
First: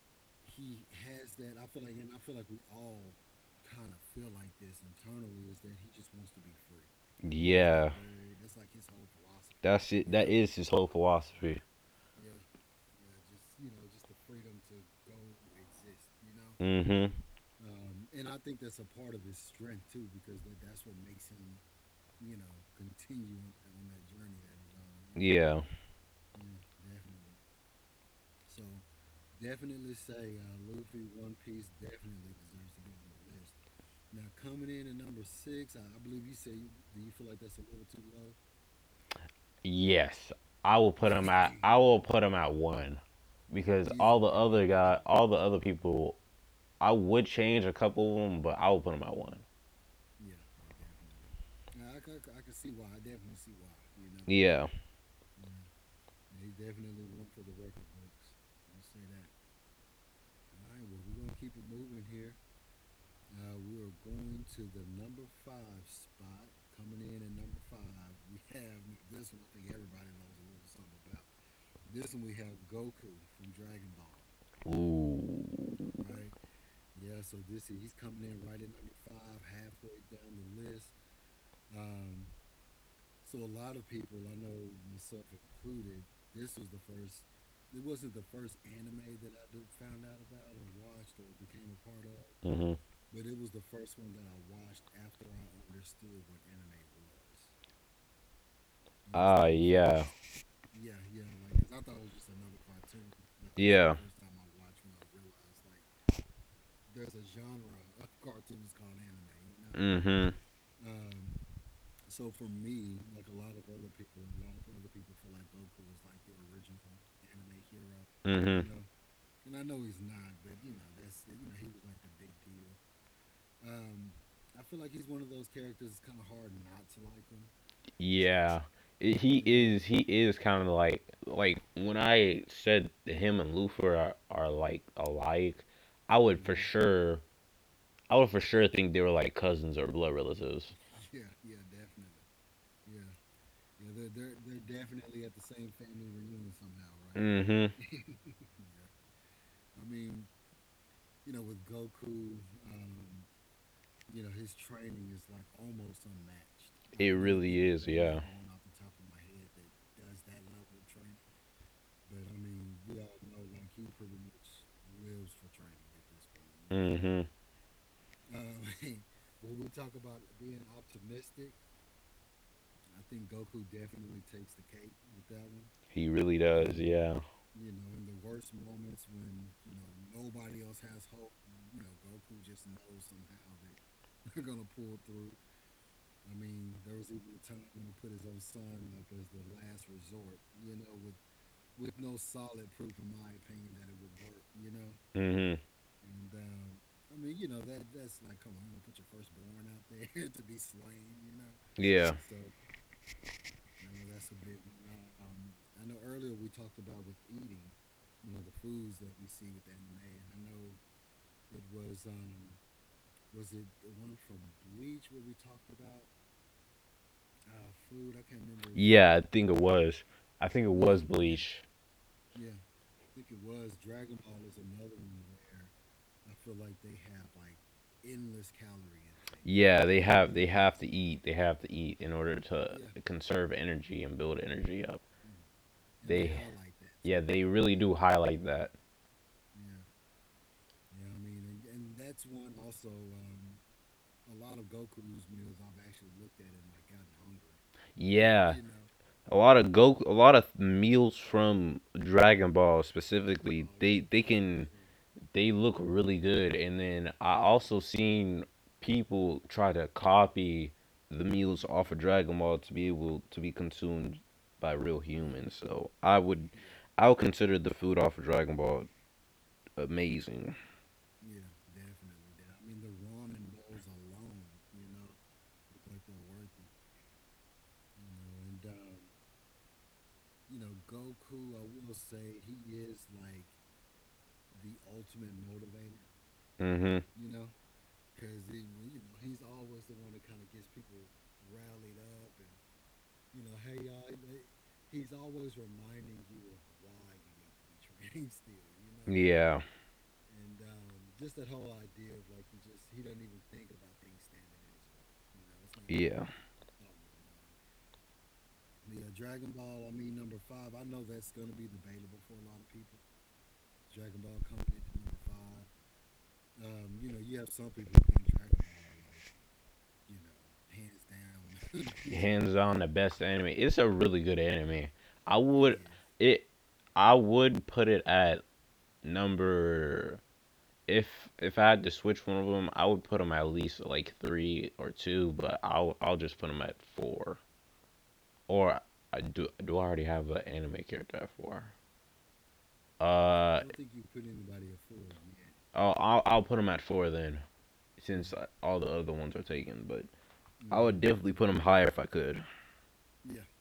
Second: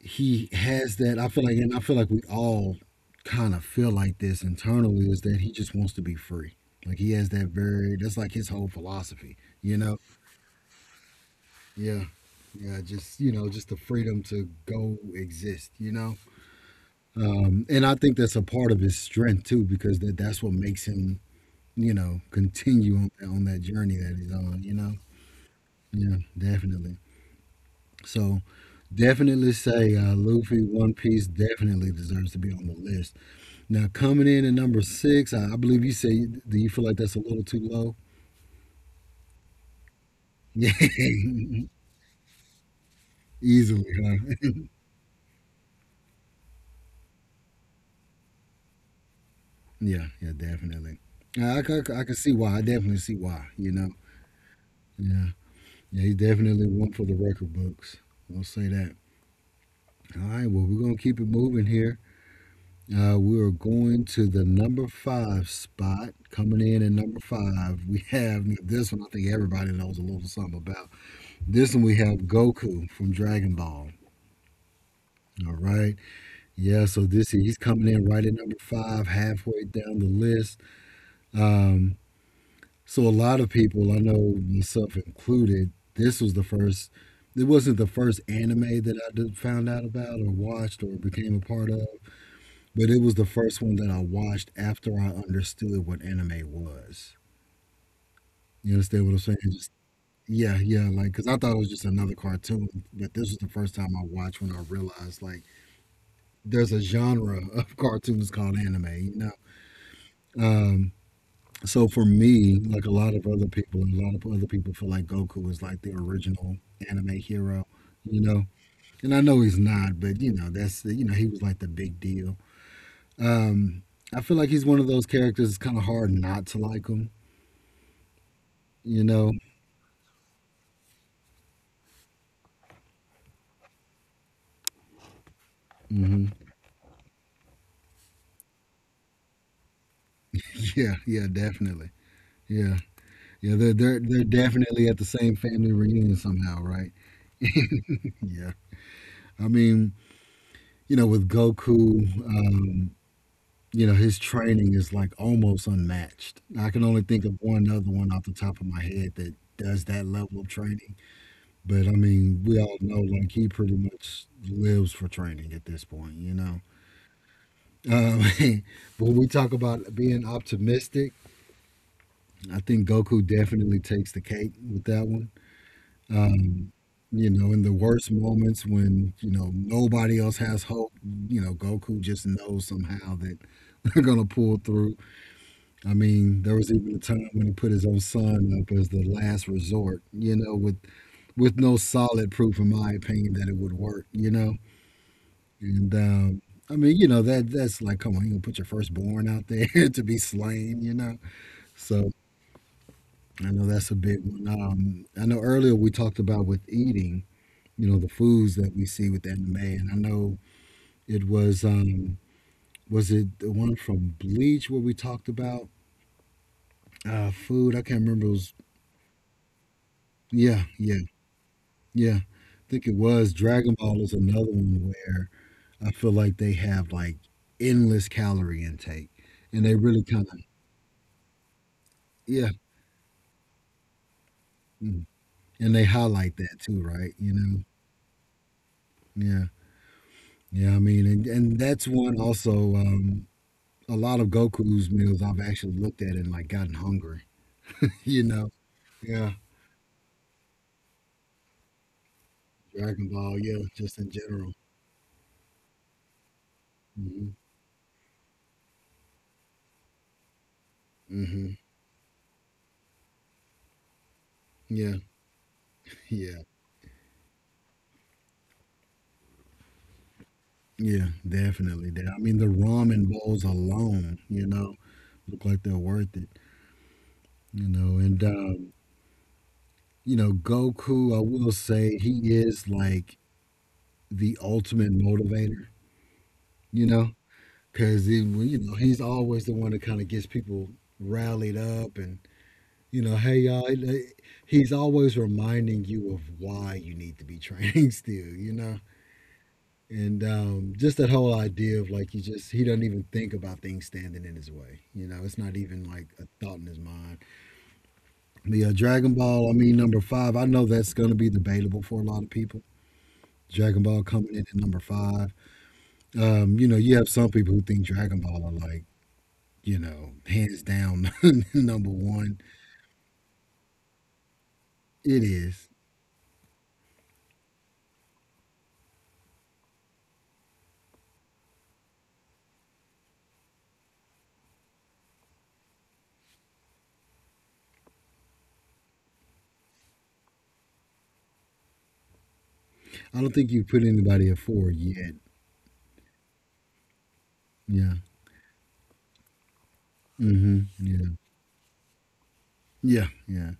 A: he has that, I feel like, and I feel like we all kind of feel like this internally, is that he just wants to be free. Like he has that
B: Yeah,
A: very that's like his whole philosophy, you
B: that's
A: know,
B: it. That is his whole philosophy.
A: yeah, yeah, just, you know, just the freedom to go exist, you know,
B: Mm hmm.
A: and I think that's a part of his strength too, because that's what makes him, you know, continue on that journey that he's on, you know,
B: Yeah.
A: yeah, definitely. So, definitely say Luffy, One Piece definitely deserves to be on the list. Now coming in at number six, I believe you say. Do you feel like that's a little too low?
B: Yes.
A: Yeah,
B: I will put him at one,
A: easily,
B: because all the
A: huh?
B: other people, I would change a couple of them, but I would put them at one.
A: yeah, yeah, definitely. I can see why. I definitely see why. You know.
B: Yeah.
A: Yeah, yeah, he's definitely one for the record books. I will say that. All right. Well, we're gonna keep it moving here. We are going to the number five spot. Coming in at number five, we have this one. I think everybody knows a little something about this one. We have Goku from Dragon Ball. All right.
B: Ooh.
A: Yeah, so this he's coming in right at number five, halfway down the list. Um, so a lot of people, I know myself included, this was the first. It wasn't the first anime that found out about or watched or became a part of,
B: Mhm. You know.
A: but it was the first one that I watched after I understood what anime was. You understand what I'm saying? Just
B: Yeah.
A: Yeah, yeah, like because I thought it was just another cartoon, but this was the first time
B: Yeah.
A: I watched when I realized like there's a genre of cartoons called anime.
B: Know. Mhm.
A: Um, So for me, like a lot of other people, and a lot of other people feel like Goku is like the original anime hero, you know.
B: Mhm.
A: And I know he's not, but that's he was like the big deal. Um, I feel like he's one of those characters. It's kind of hard not to like him,
B: Yeah.
A: you
B: It-
A: know.
B: he is. He is kind of like when I said him and Luther are like alike. I
A: Hmm.
B: would for sure. I would for sure think they were like cousins or blood relatives.
A: Yeah, yeah, definitely. Yeah, yeah. They're definitely at the same family reunion somehow, right?
B: Right? Hmm. It
A: Yeah. I mean, with Goku. His training is, like, almost unmatched. I can only
B: That's
A: think of one
B: really
A: other
B: is,
A: one off
B: yeah.
A: the top of my head that does that level of training, but, I mean, we all know, like, he pretty much lives for training at this point, you know?
B: Know. Hmm.
A: Um, but when we talk about being optimistic, I think Goku definitely takes the cake with that one.
B: He really
A: Um,
B: does, yeah.
A: in the worst moments when, nobody else has hope, Goku just knows somehow that they're gonna pull through. I mean, there was even a time when he put his own son up as the last resort, with no solid proof, in my opinion, that it would work.
B: Mm.
A: And I mean, that that's like, come on, you gonna put your firstborn out there to be slain, you know?
B: Hmm.
A: So
B: Yeah.
A: I know that's a big one. I know earlier we talked about with eating, the foods that we see with anime, and I know it was it the one from Bleach where we talked about food? I can't remember. It was
B: Yeah, I think it was. I
A: Yeah,
B: think it
A: yeah.
B: was Bleach.
A: Yeah, I think it was. Dragon Ball is another one where I feel like they have like endless calorie intake, and they
B: Yeah,
A: really
B: they
A: kind
B: have
A: of
B: they yeah, have to eat. They have to eat in order
A: yeah,
B: to conserve energy and build energy
A: mm.
B: up.
A: And they highlight
B: They
A: that too, right?
B: yeah, too. They really do highlight that.
A: Yeah, yeah. I mean, and that's one also. A lot of Goku's meals I've actually looked at and like gotten hungry. you know,
B: Yeah.
A: yeah,
B: A lot of meals from Dragon Ball
A: Dragon Ball, yeah,
B: specifically,
A: just in
B: they
A: general.
B: can they look really good. And then
A: Hmm.
B: I also seen people try to copy the
A: Hmm.
B: meals off of Dragon Ball to be able to be consumed by
A: Yeah,
B: real humans. So
A: yeah.
B: I would consider the food off of Dragon Ball amazing.
A: Yeah, definitely. That I mean, the ramen bowls alone, look like they're worth it. And Goku, I will say he is like the ultimate motivator, you
B: Hmm.
A: know, because he's always the one that kind of gets people rallied up and hey y'all, he's always reminding you of why you need to be training still, you know.
B: Know? Yeah. You
A: And just that whole idea of like he doesn't even think about things standing in his way. It's not even like a
B: Yeah.
A: thought in his mind. Yeah, Dragon Ball, I mean, number five. I know that's going to be debatable for a lot of people. Dragon Ball coming in at number five. You have some people who think Dragon Ball are like, hands down number one.
B: Hands on the best anime. It's a really good anime.
A: It
B: I
A: is.
B: would it I would put it at number if if I had to switch one of them, I would put them at least like 3 or 2, but I'll just put them at 4. Or I do do I already have an anime character at 4? I
A: I don't think you
B: Uh
A: put anybody at four yet.
B: oh, I'll put them at 4 then,
A: Yeah.
B: since all the other ones are taken, but
A: Mm-hmm.
B: I would
A: Yeah.
B: definitely put them higher if I could.
A: Yeah. Yeah.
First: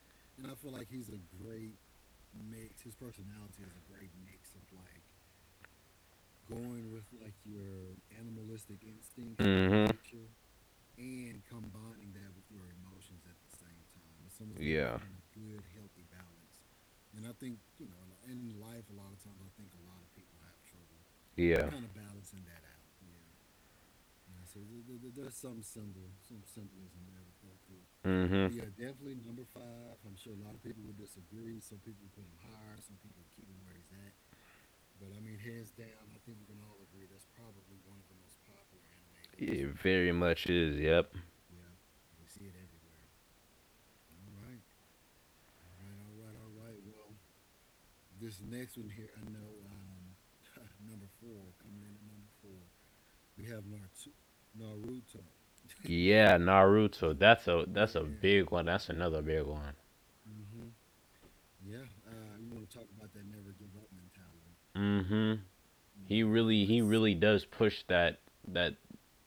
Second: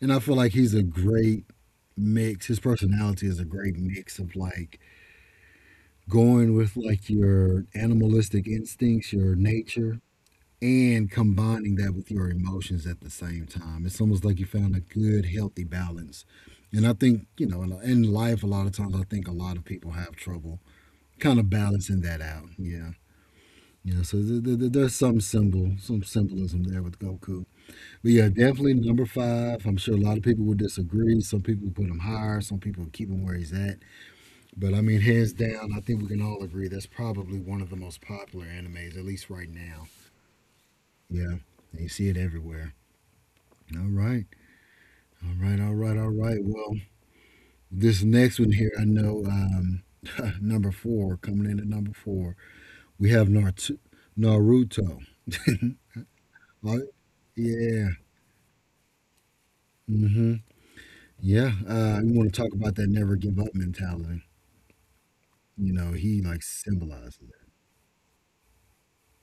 A: And I feel like he's a great mix. His personality is a great mix of like going with like your animalistic instincts, your
B: Mm-hmm.
A: nature, and combining that with your emotions at the same time. It's almost like you found a
B: Yeah.
A: good, healthy balance. And I think, in life, a lot of times I think a lot of people have trouble kind of
B: Yeah.
A: balancing that out. Yeah. Yeah. So there's some symbolism there with Goku.
B: You
A: But
B: know?
A: yeah, definitely number
B: Mm-hmm.
A: five. I'm sure a lot of people would disagree. Some people put him higher, some people keep him where he's at. But I mean, hands down, I think we can all agree that's probably one of the most popular animes, at least right
B: It
A: now.
B: very much is. Yep.
A: Yeah. And you see it everywhere. All right. All right. All right. All right. Well, this next one here, I know number four, coming in at number four, we have Naruto. Naruto. All
B: Yeah,
A: right.
B: Naruto. That's a
A: Yeah.
B: big one. That's another big one.
A: Hmm. Yeah. We want to talk about that never give up mentality.
B: Mm-hmm.
A: You know, he like
B: He really
A: symbolizes
B: does
A: that.
B: push that that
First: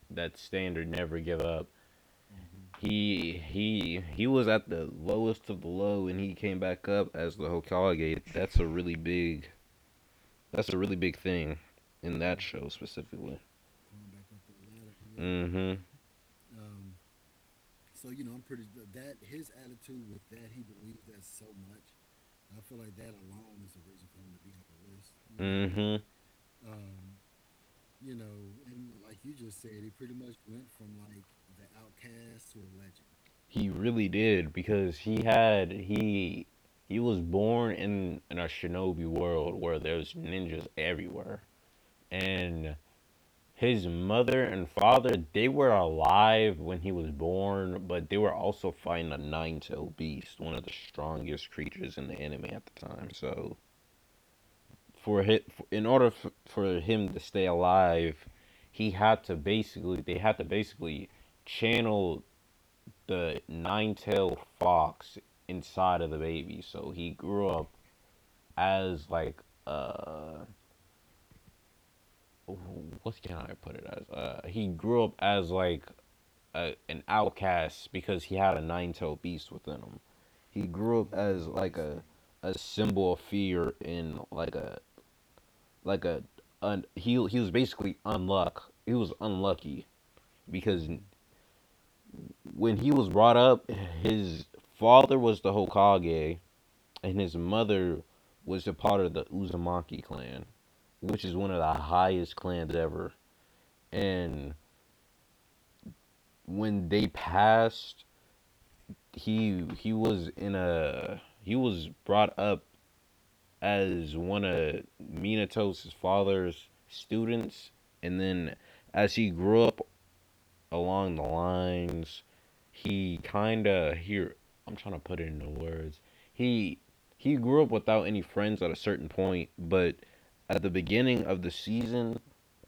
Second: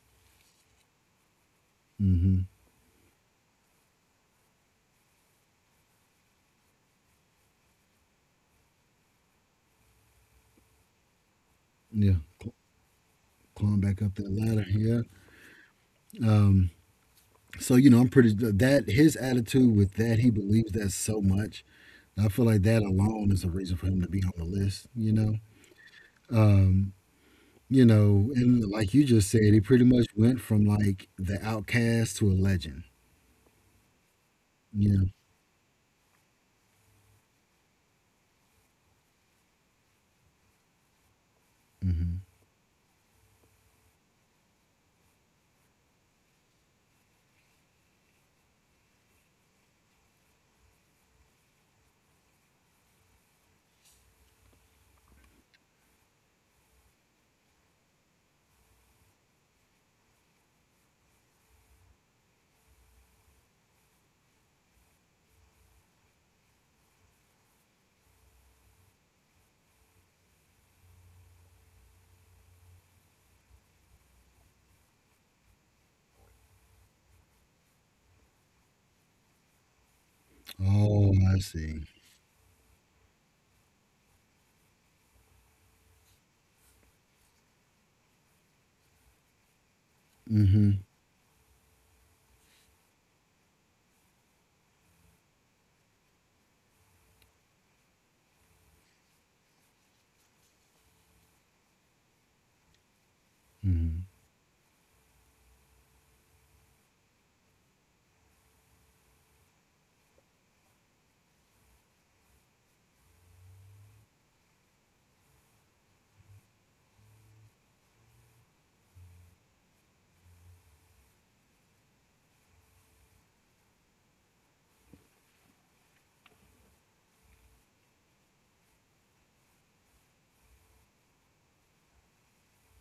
B: that standard. Never give up.
A: Hmm.
B: He he was at the lowest of the low and he came back up as the Hokage. That's a really big, that's a really big thing
A: Yeah.
B: in that
A: Cl-
B: show specifically.
A: climb back up that ladder. Yeah.
B: Mhm.
A: Um, so, that his attitude with that, he believes that so much. I feel like that alone is a reason for him to be on the list, you know?
B: Mhm.
A: Um, and like you just said, he pretty much went from like the outcast to a legend.
B: He really did,
A: You
B: because
A: know.
B: he had he was born in a shinobi world where there's ninjas everywhere.
A: Hmm.
B: And his mother and father, they were alive when he was born, but they were also fighting a nine-tailed beast, one of the strongest creatures in the anime at the time. So, for him, in order for him to stay alive, he had to basically, they had to basically channel the nine-tailed fox inside of the baby. So he grew up as like uh, oh, what can I put it as? He grew up as like a, an outcast because he had a nine-tailed beast within him. He grew
A: Oh,
B: up
A: I
B: as like
A: see.
B: a symbol of fear, and like a, like a he was basically unluck. He was unlucky
A: Mm-hmm.
B: because when he was brought up, his father was the Hokage and his mother was a part of the Uzumaki clan, which is one of the highest clans ever.
A: Mm-hmm.
B: And when they passed, he was brought up as one of Minato's father's students, and then as he grew up along the lines, he kind of, here, I'm trying to put it into words, he he grew up without any friends at a certain point. But at the beginning of the season,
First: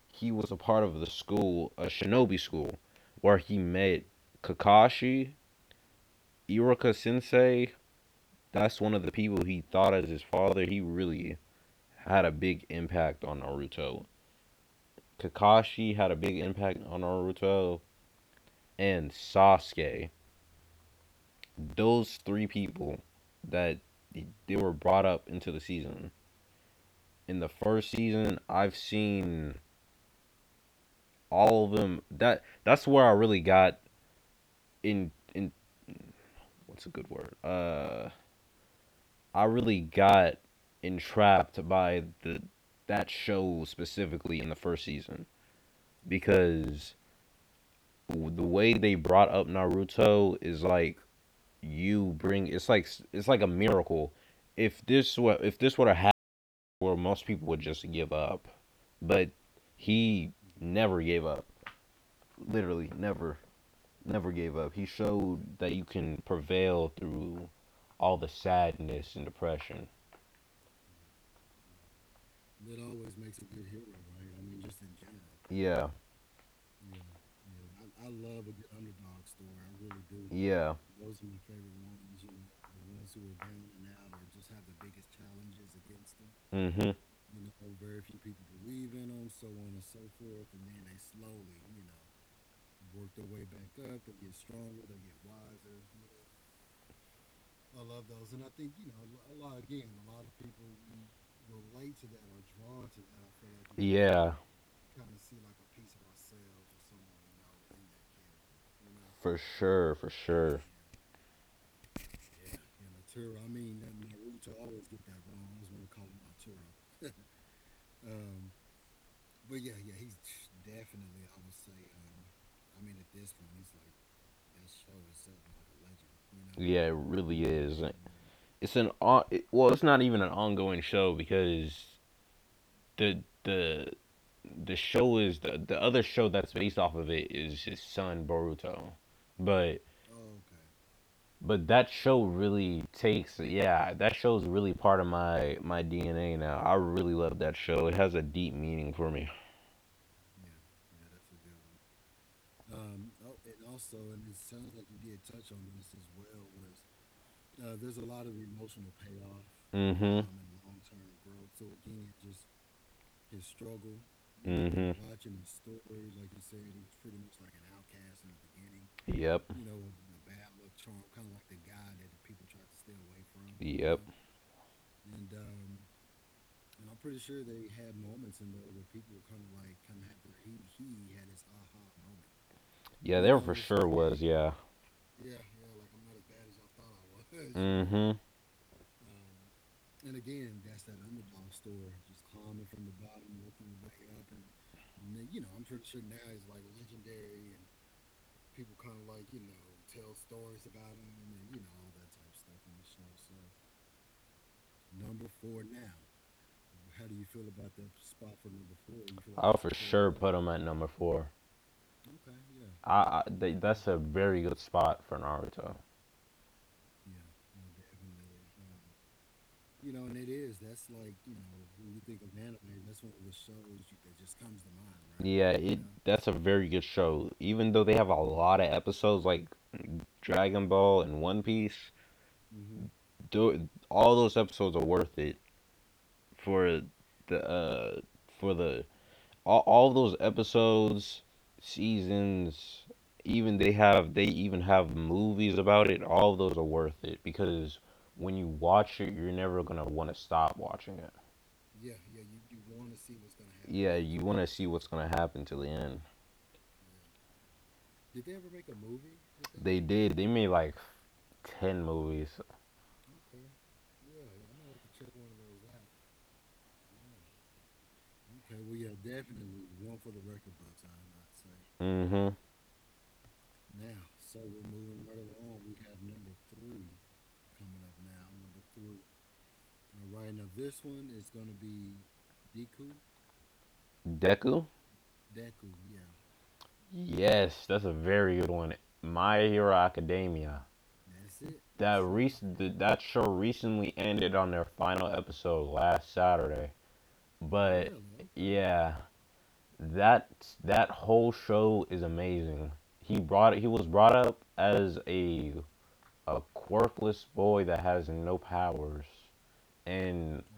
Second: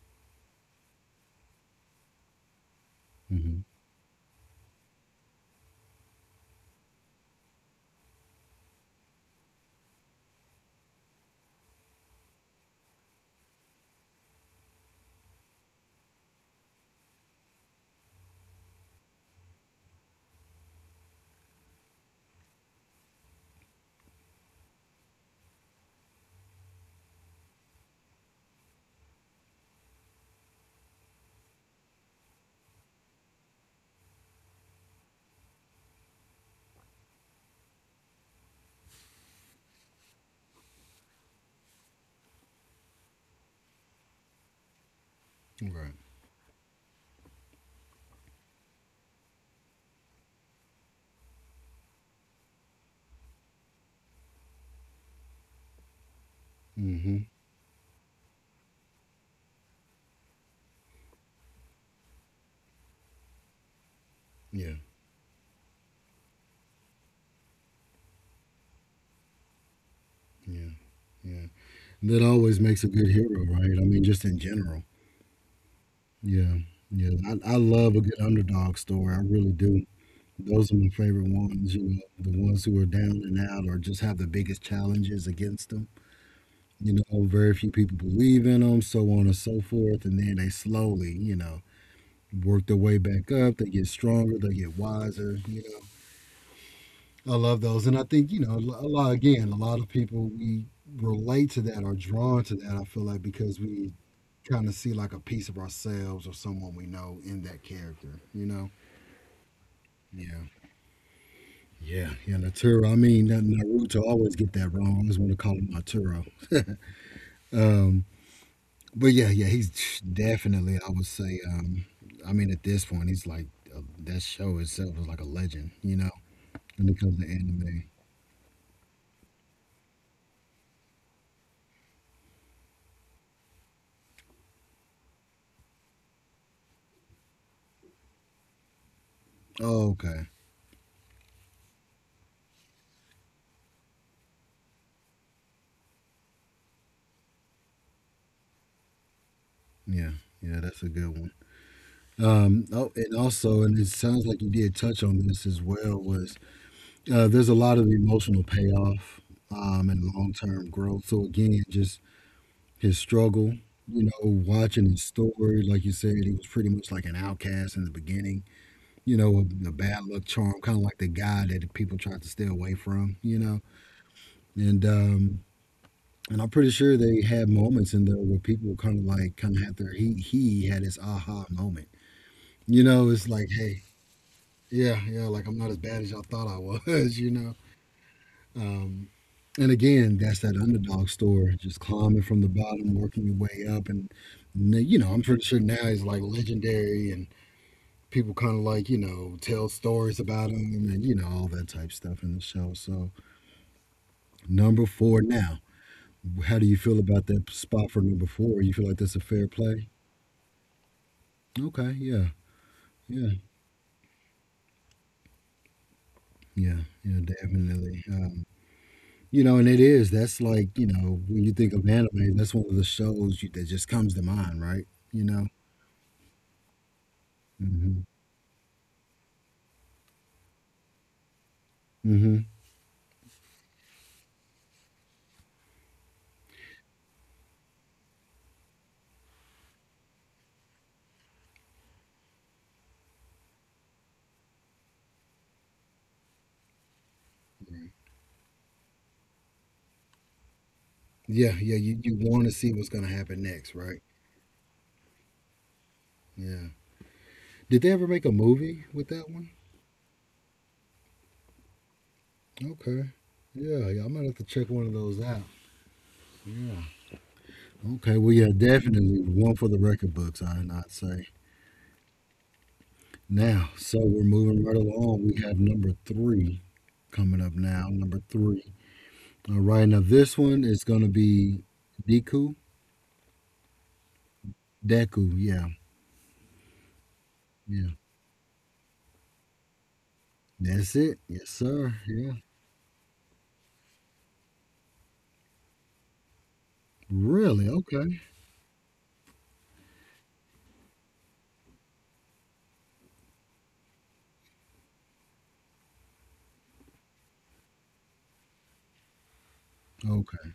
B: he was a part of the school, a shinobi school, where he
A: Mm-hmm.
B: met Kakashi, Iruka Sensei. That's one of the people he thought as his father. He really had a big impact on Naruto. Kakashi had a big impact on Naruto and Sasuke. Those three people that they were brought up into the season. In the first season, I've seen all of them. That's where I really got in what's a good word? I really got entrapped by the that show specifically in the first season,
A: Right.
B: because the way they brought up Naruto is like you bring it's like a miracle. If this were to happen, where most
A: Mm-hmm.
B: people would just give up, but he never gave up. Literally, never, never gave up.
A: Yeah.
B: He showed that you can prevail through all the sadness and depression.
A: Yeah. Yeah. That always makes a good hero, right? I mean, just in general.
B: Yeah,
A: Yeah. Yeah. I love a good underdog story. I really do.
B: yeah,
A: Those are my favorite ones, the ones who are down and out or just have the biggest challenges against them.
B: hmm,
A: Very few people believe in them, so on and so forth. And then they slowly, work their way back up. They get stronger, they get wiser. I love those. And I think, a lot, again, a lot of people, we relate to that or drawn to that, I feel like, because we
B: yeah,
A: kind of see like a piece of ourselves or someone we know in that character, you know?
B: for sure, for
A: Yeah.
B: sure.
A: Yeah, yeah, Naturo. I mean, Naruto always get that wrong. I always want to call him Naturo. Um, But yeah, yeah, he's definitely, I would say, I mean, at this point, he's like, that show itself is like a legend,
B: You know. Yeah, it
A: when it comes to
B: really is.
A: anime.
B: it's an on- well, it's not even an ongoing show, because the the the show is the other show that's based off of it is his son, Boruto. but
A: Oh, okay.
B: but that show really takes, yeah, that show's really part of my DNA now. I really love that show. It has a deep meaning for me.
A: Yeah, yeah, that's a good one. Oh, and also, and it sounds like you did touch on this as well, was there's a lot of emotional payoff and
B: Hmm.
A: long term growth. So, again, just
B: it
A: his struggle, watching his story, like you said, he was pretty much like an outcast in the beginning. You know,
B: Yep.
A: a bad luck charm, kind of like the guy that people tried to stay away from.
B: Know.
A: And I'm pretty sure they had moments in there where people kind of had their he had his aha moment. You know,
B: Yeah,
A: it's like hey,
B: yeah.
A: yeah, yeah, like I'm not as bad as y'all thought I was.
B: Mm-hmm.
A: Um, and again, that's that underdog story, just climbing from the bottom, working your way up, and I'm pretty sure now he's like legendary and people kind of like tell stories about them and all that type stuff in the show. So number four now, how do you feel about that spot for number four? You feel like that's a fair play?
B: Sure put him at number four.
A: Okay, yeah, yeah,
B: That's a very good spot for Naruto.
A: yeah, yeah, definitely. And it is. That's like, when you think of anime, that's one of the that just comes to mind, right? you know
B: Yeah, it that's a very good show. Even though they
A: hmm.
B: have a lot of episodes like Dragon Ball and One Piece
A: Hmm.
B: do, all those episodes are worth it for the uh the all those episodes, seasons, even they have they even have movies about it. All those are worth it, because when you watch it, you're never gonna want to stop watching it.
A: Yeah, yeah, you want to see what's gonna happen next,
B: Yeah,
A: right?
B: you want to see what's gonna happen to the end.
A: Yeah, did they ever make a movie with that one?
B: They did. They made like 10 movies.
A: Okay. Yeah, yeah, I might have to check one of those out. Okay, well, yeah, definitely one for the record books, I not say.
B: Hmm.
A: Now, so we're moving right along. We have number three coming up now. Number three. All right, now this one is going to be Deku.
B: Deku.
A: Deku, yeah,
B: Yes, that's
A: yeah.
B: a very good one. My Hero Academia.
A: That's it. Yes, sir. Yeah.
B: That show recently ended on their final episode last Saturday.
A: Really?
B: But
A: Okay.
B: yeah, that that whole show is amazing. He brought he was brought up as a quirkless boy that has no powers, and
A: Okay.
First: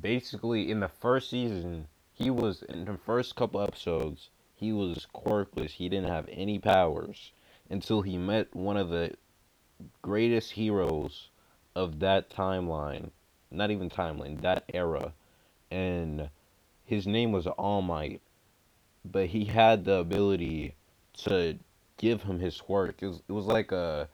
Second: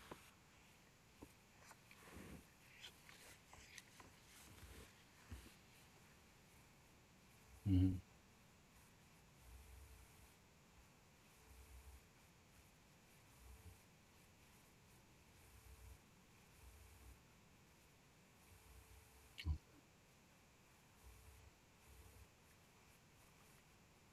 B: basically in the first season he was in the first couple episodes he was quirkless, he didn't have any powers
A: Hmm.
B: until he met one of the greatest heroes of that timeline not even timeline, that era. And his name was All Might, but he had the ability to give him his quirk. It was like a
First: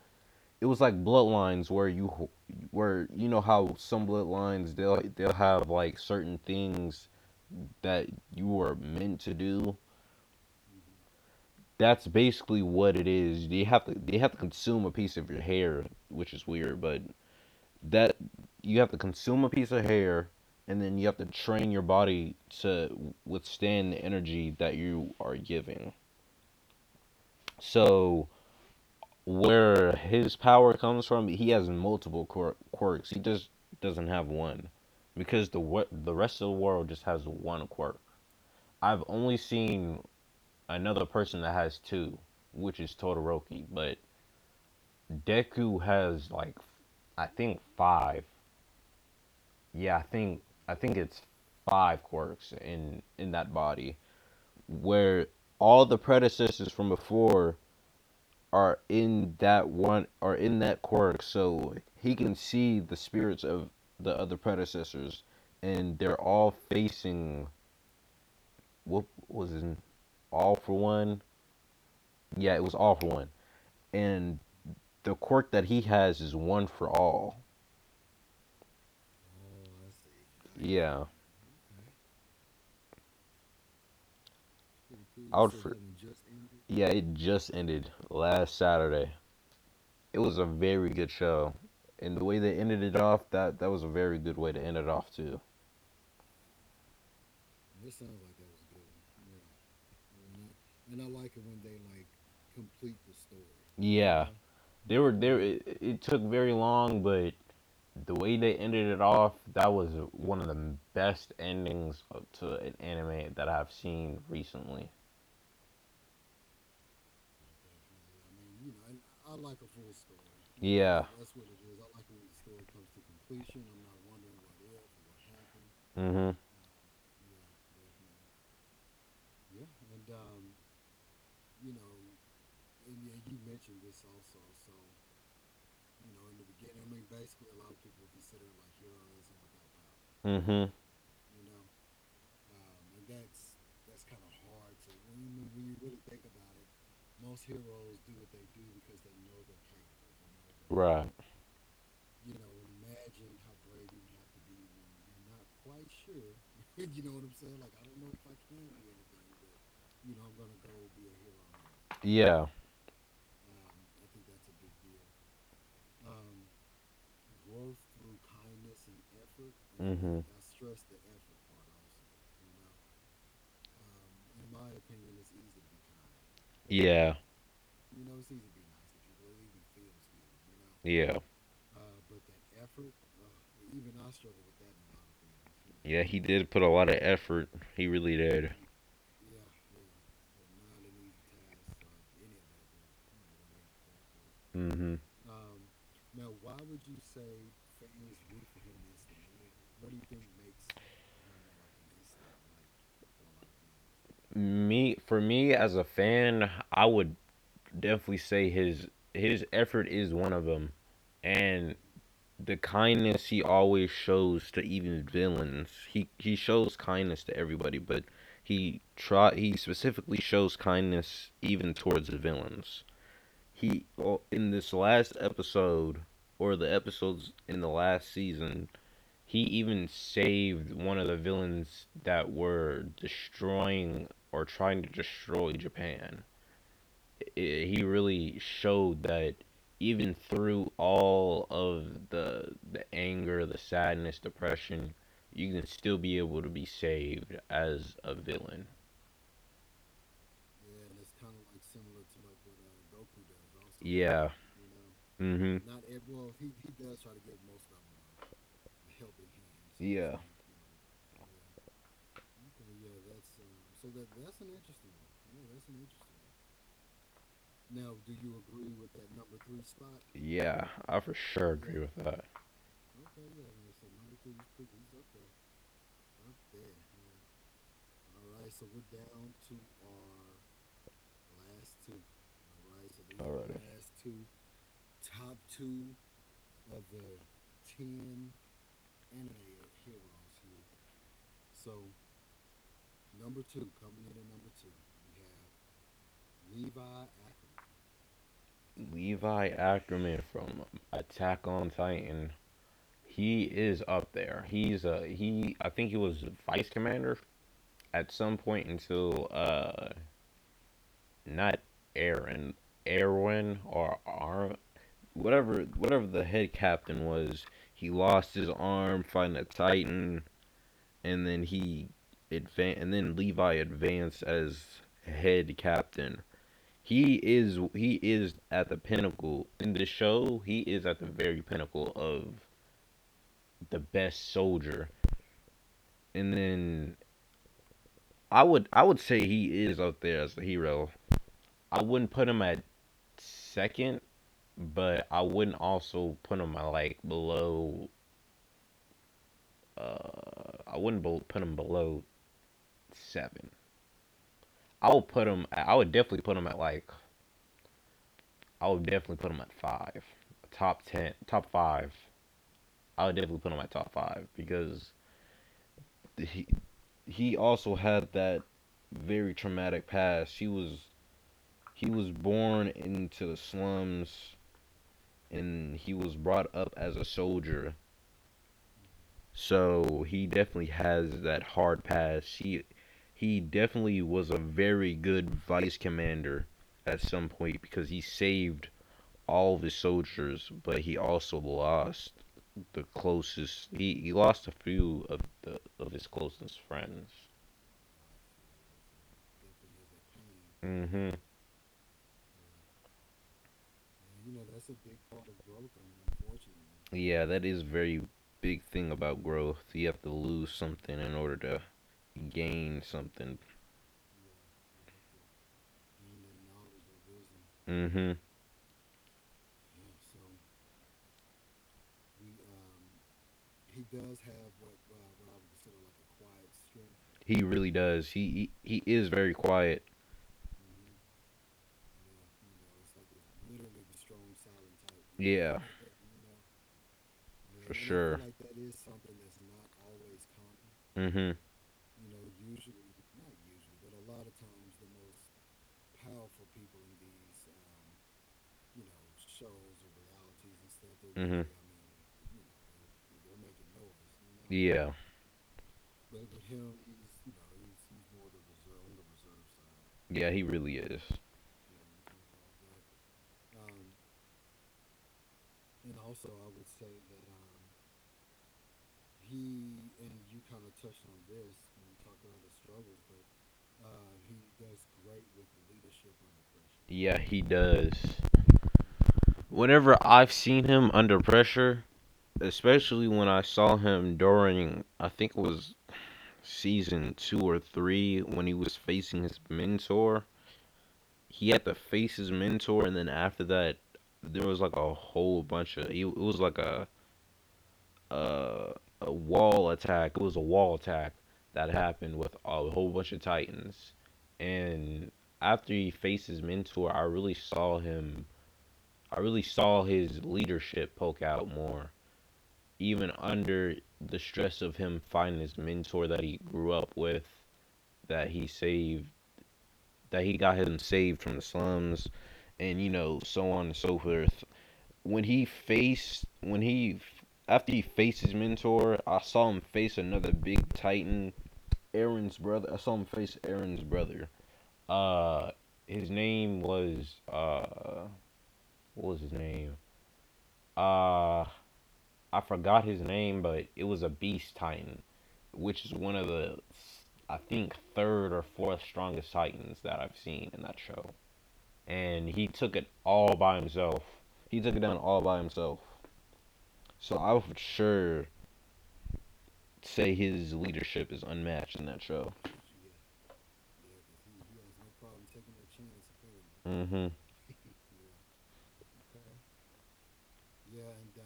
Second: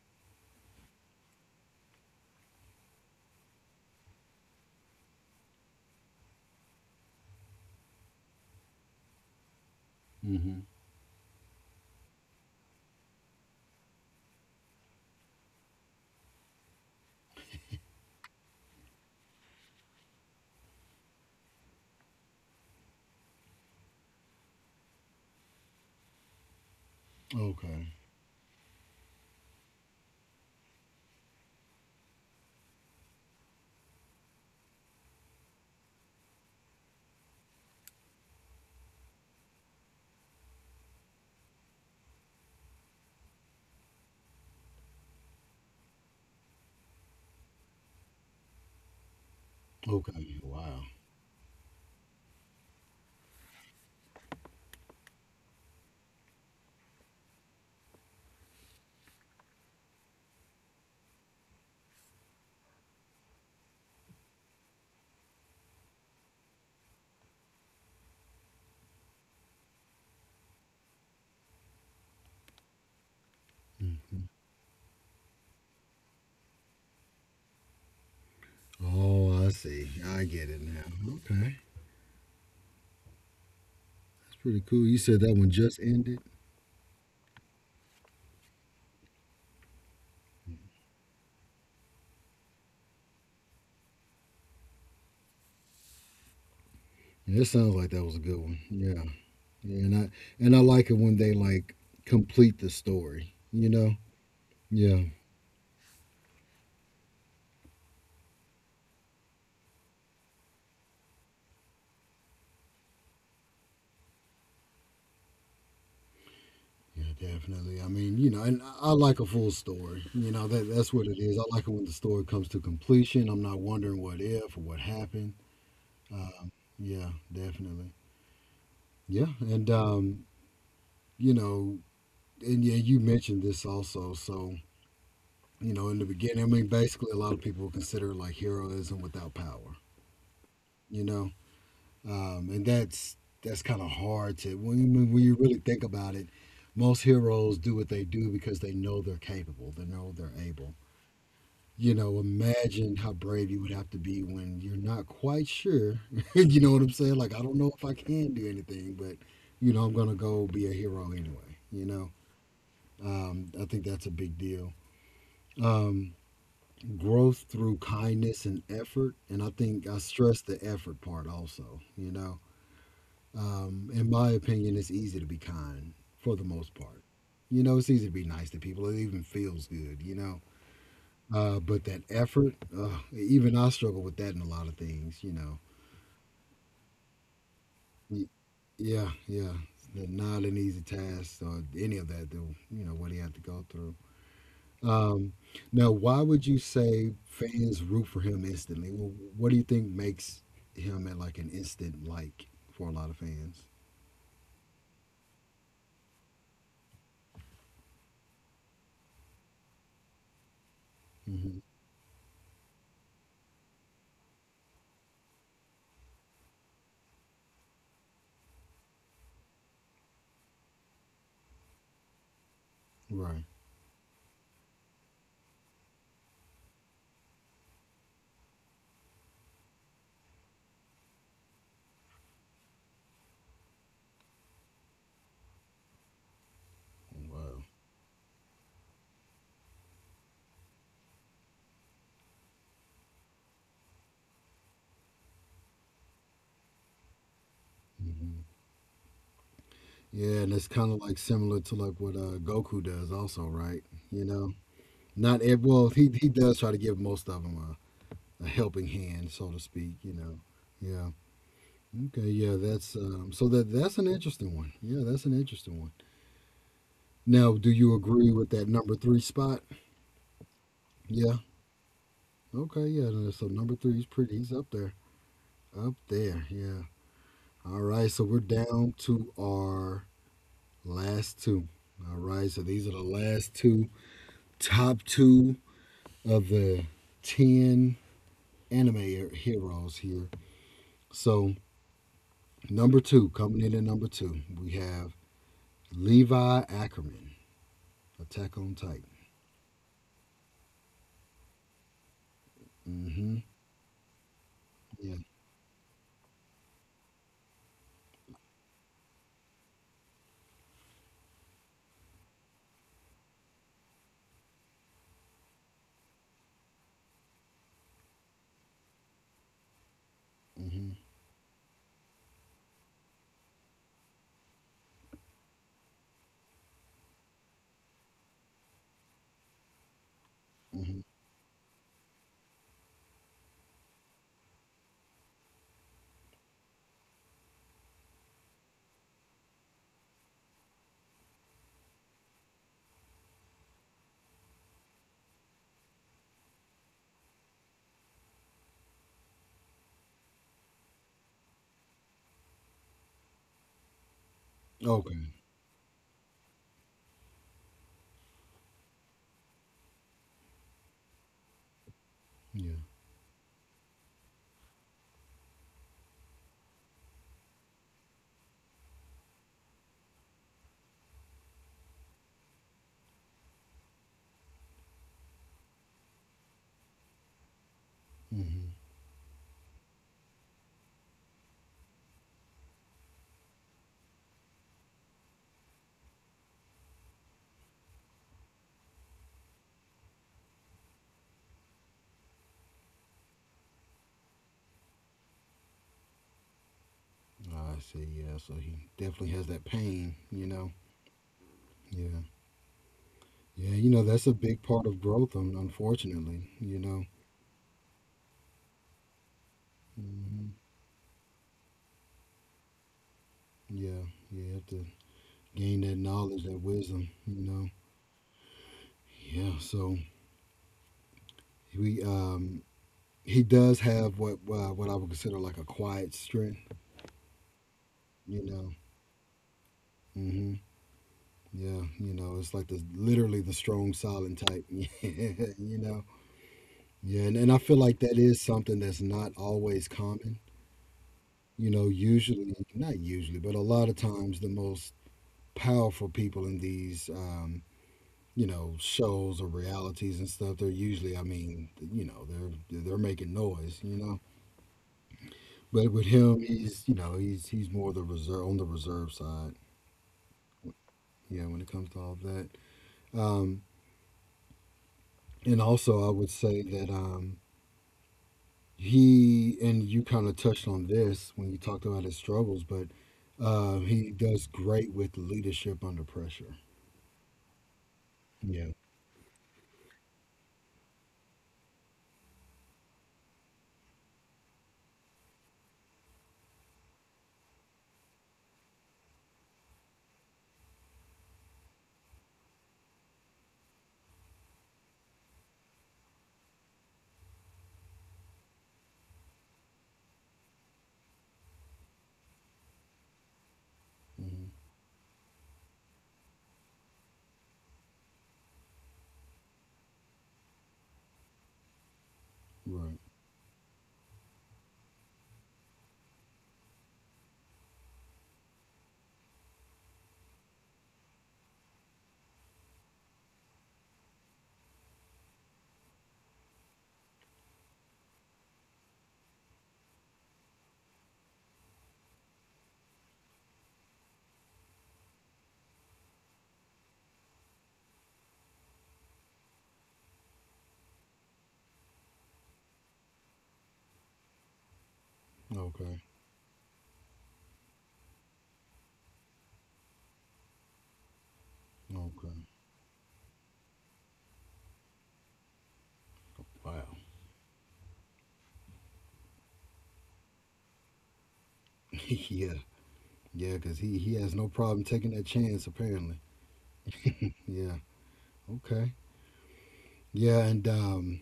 B: it was like bloodlines where where you know how some bloodlines they'll have like certain things that you were meant to do.
A: Hmm.
B: That's basically what it is. They have to consume a piece of your hair, which is weird. But that, you have to consume a piece of hair, and then you have to train your body to withstand the energy that you are giving.
A: Okay.
B: So where his power comes from, he has quirks. He just doesn't have one, because the rest of the world just has one quirk. I've only seen another person that has two, which is Todoroki. But Deku has, like, I think five. Yeah, I
A: Okay.
B: think
A: Wow.
B: it's five quirks in that body, where all the predecessors from before are in that quirk. So he can see the spirits of the other predecessors, and they're all facing, what was it? All For One. Yeah, it was All For One,
A: Hmm.
B: and the quirk that he has is One For All.
A: Oh, I see. I get it
B: Yeah,
A: now. Okay. It's pretty cool. You said that
B: I
A: one
B: would for
A: just ended.
B: Yeah, it just ended last Saturday. It was a very good show, and the way they ended it off, that was a very good way to end it off too.
A: Yeah, it sounds like that was a good one. Yeah, yeah, and I like it when they like complete the story.
B: Yeah.
A: Yeah.
B: They were there. It took very long, but the way they ended it off, that was one of the best endings to an anime that I've seen recently.
A: Yeah, definitely. I mean, and I like a full story. That that's what
B: Yeah,
A: it is. I like it when the story comes to completion. I'm not wondering what if or what happened.
B: to conclusion.
A: Um, yeah, definitely. Yeah, and you know, and yeah, you mentioned this also. So, in the beginning, I mean, basically, a lot of people consider like heroism without power.
B: Mhm. Mhm.
A: You know, and that's kind of hard to when when you really think about it. Most heroes do what they do because they know they're capable. They know they're able.
B: Right.
A: Imagine how brave you would have to be when you're not quite sure. You know what I'm saying? Like, I don't know if I can do anything, but I'm gonna go be a hero anyway. You know,
B: Yeah.
A: I think that's a big deal. Um, Growth through kindness and effort, and I think I
B: Mhm.
A: stress the effort part also. You know, in my opinion, it's easy to be kind for the most part.
B: Yeah,
A: You know, it's easy to be nice to people. It even feels good, you know.
B: yeah,
A: But that effort, even I struggle with that in a lot of things, you know.
B: yeah. He did put a lot of effort. He really
A: Y-
B: did.
A: Yeah, yeah. It's not an easy task or any of that, though, you know, what he had to go through.
B: Mm-hmm.
A: Um, Now, why would you say fans root for him instantly? Well, what do you think makes him at, like, an instant, like, for a lot of fans?
B: Me for me as a fan, I would definitely say his effort is one of them,
A: Hmm.
B: and the kindness he always shows to even villains. He shows kindness to everybody, but he specifically shows kindness even towards the villains.
A: Right.
B: He well, in this last episode, or the episodes in the last season, he even saved one of the villains that were destroying or trying to destroy Japan. I
A: Wow.
B: He really showed that even through all of the anger, the sadness, depression, you can still be able to be saved as a villain.
A: Yeah, and it's kind of like similar to like what Goku does, also, right? You
B: Yeah.
A: know, not
B: Mhm.
A: ev- well, he does try to give most of them a helping hand, so to speak. You
B: Yeah.
A: know, yeah, okay, yeah, that's so that's an interesting one. Yeah, that's an interesting one. Now, do you agree with that number three spot?
B: Yeah, I for
A: Yeah,
B: sure agree with that.
A: okay, yeah. So number three is pretty. He's up there, up there. Yeah. All right, so we're down to our last two. All right, so these are the last two
B: Alrighty.
A: top two of the 10 anime heroes here. So, number two, coming in at number two, we have Levi Ackerman, Attack on Titan.
B: Levi Ackerman from Attack on Titan.
A: Mm hmm
B: He is up there. He's a
A: Yeah.
B: he. I think he was vice commander at some point until not Aaron, Erwin, or Ar whatever, whatever the head captain was, he lost his arm fighting a Titan,
A: mm hmm
B: and then he advan and then Levi advanced as head captain. He is at the pinnacle in the show. He is
A: mm
B: at
A: hmm
B: the very pinnacle of the best soldier. And then I would say he is up there as a hero. I wouldn't put him at second, but I wouldn't also put him, like, below. I wouldn't bel put him below seven.
A: Okay.
B: I would definitely put him at, like, I would definitely put him at five, top ten, top five.
A: Yeah.
B: I would definitely put him at top five because he he also had that very traumatic past. He was born into the slums and he was brought up as a soldier.
A: mm hmm
B: So he definitely has that hard pass. He definitely was a very good vice commander at some point because he saved all of his soldiers, but he also lost the closest. he lost a few of the of his closest friends.
A: I see. Yeah. So he definitely has that pain, you know?
B: Hmm.
A: Yeah. Yeah. You know, that's a big part of growth, unfortunately, you know?
B: Yeah, that is very big thing about growth. You have to
A: Mm hmm
B: lose something in order to gain something.
A: Yeah. You have to gain that knowledge, that wisdom, you know?
B: Hmm.
A: Yeah. So we, he does have what I would consider like a quiet strength,
B: He really does.
A: you
B: He,
A: know.
B: he he is very quiet.
A: Hmm. Yeah, you know, it's like the literally the strong silent type. Yeah,
B: Yeah,
A: you know. Yeah, and I
B: for
A: feel like
B: sure.
A: that is something that's not always common.
B: Mhm.
A: You know, usually not usually, but a lot of times the most powerful people in these you know, shows or realities and stuff, they're usually, I
B: Mhm.
A: mean, you know, they're making noise, you know,
B: Yeah.
A: but with him, he's, you know, he's more the reserve, on the reserve side,
B: Yeah, he really is.
A: yeah, when it comes to all of that. Um, and also, I would say that he, and you kind of touched on this when you talked about his struggles, but he does great with leadership under pressure.
B: Yeah, he does.
A: Yeah.
B: Whenever I've seen him under pressure, especially when I saw him during, I think it was season 2 or 3, when he was facing his mentor, he had to face his mentor. And then after that there was like a whole bunch of, it was like a, uh, a wall attack. It was a wall attack that happened with a whole bunch of Titans.
A: Hmm.
B: And after he faced his mentor, I really saw him. I really saw his leadership poke out more,
A: Right.
B: even under the stress of him finding his mentor that he grew up with, that he saved, that he got him saved from the slums, and you know, so on and so forth. When he after he faced his mentor, I saw him face another big titan, Aaron's brother. I saw him face Aaron's brother. Uh, his name was, what was his name? Uh, I forgot his name, but it was a beast titan, which is
A: Okay.
B: one of the, I think third or fourth strongest titans that I've seen in that show. And
A: Okay.
B: he took it all by himself. He took it down all by himself.
A: Wow.
B: So I for sure say his leadership is unmatched in that show.
A: Yeah. Yeah, because he has no problem taking that chance, apparently.
B: Hmm.
A: Yeah. Okay. Yeah, and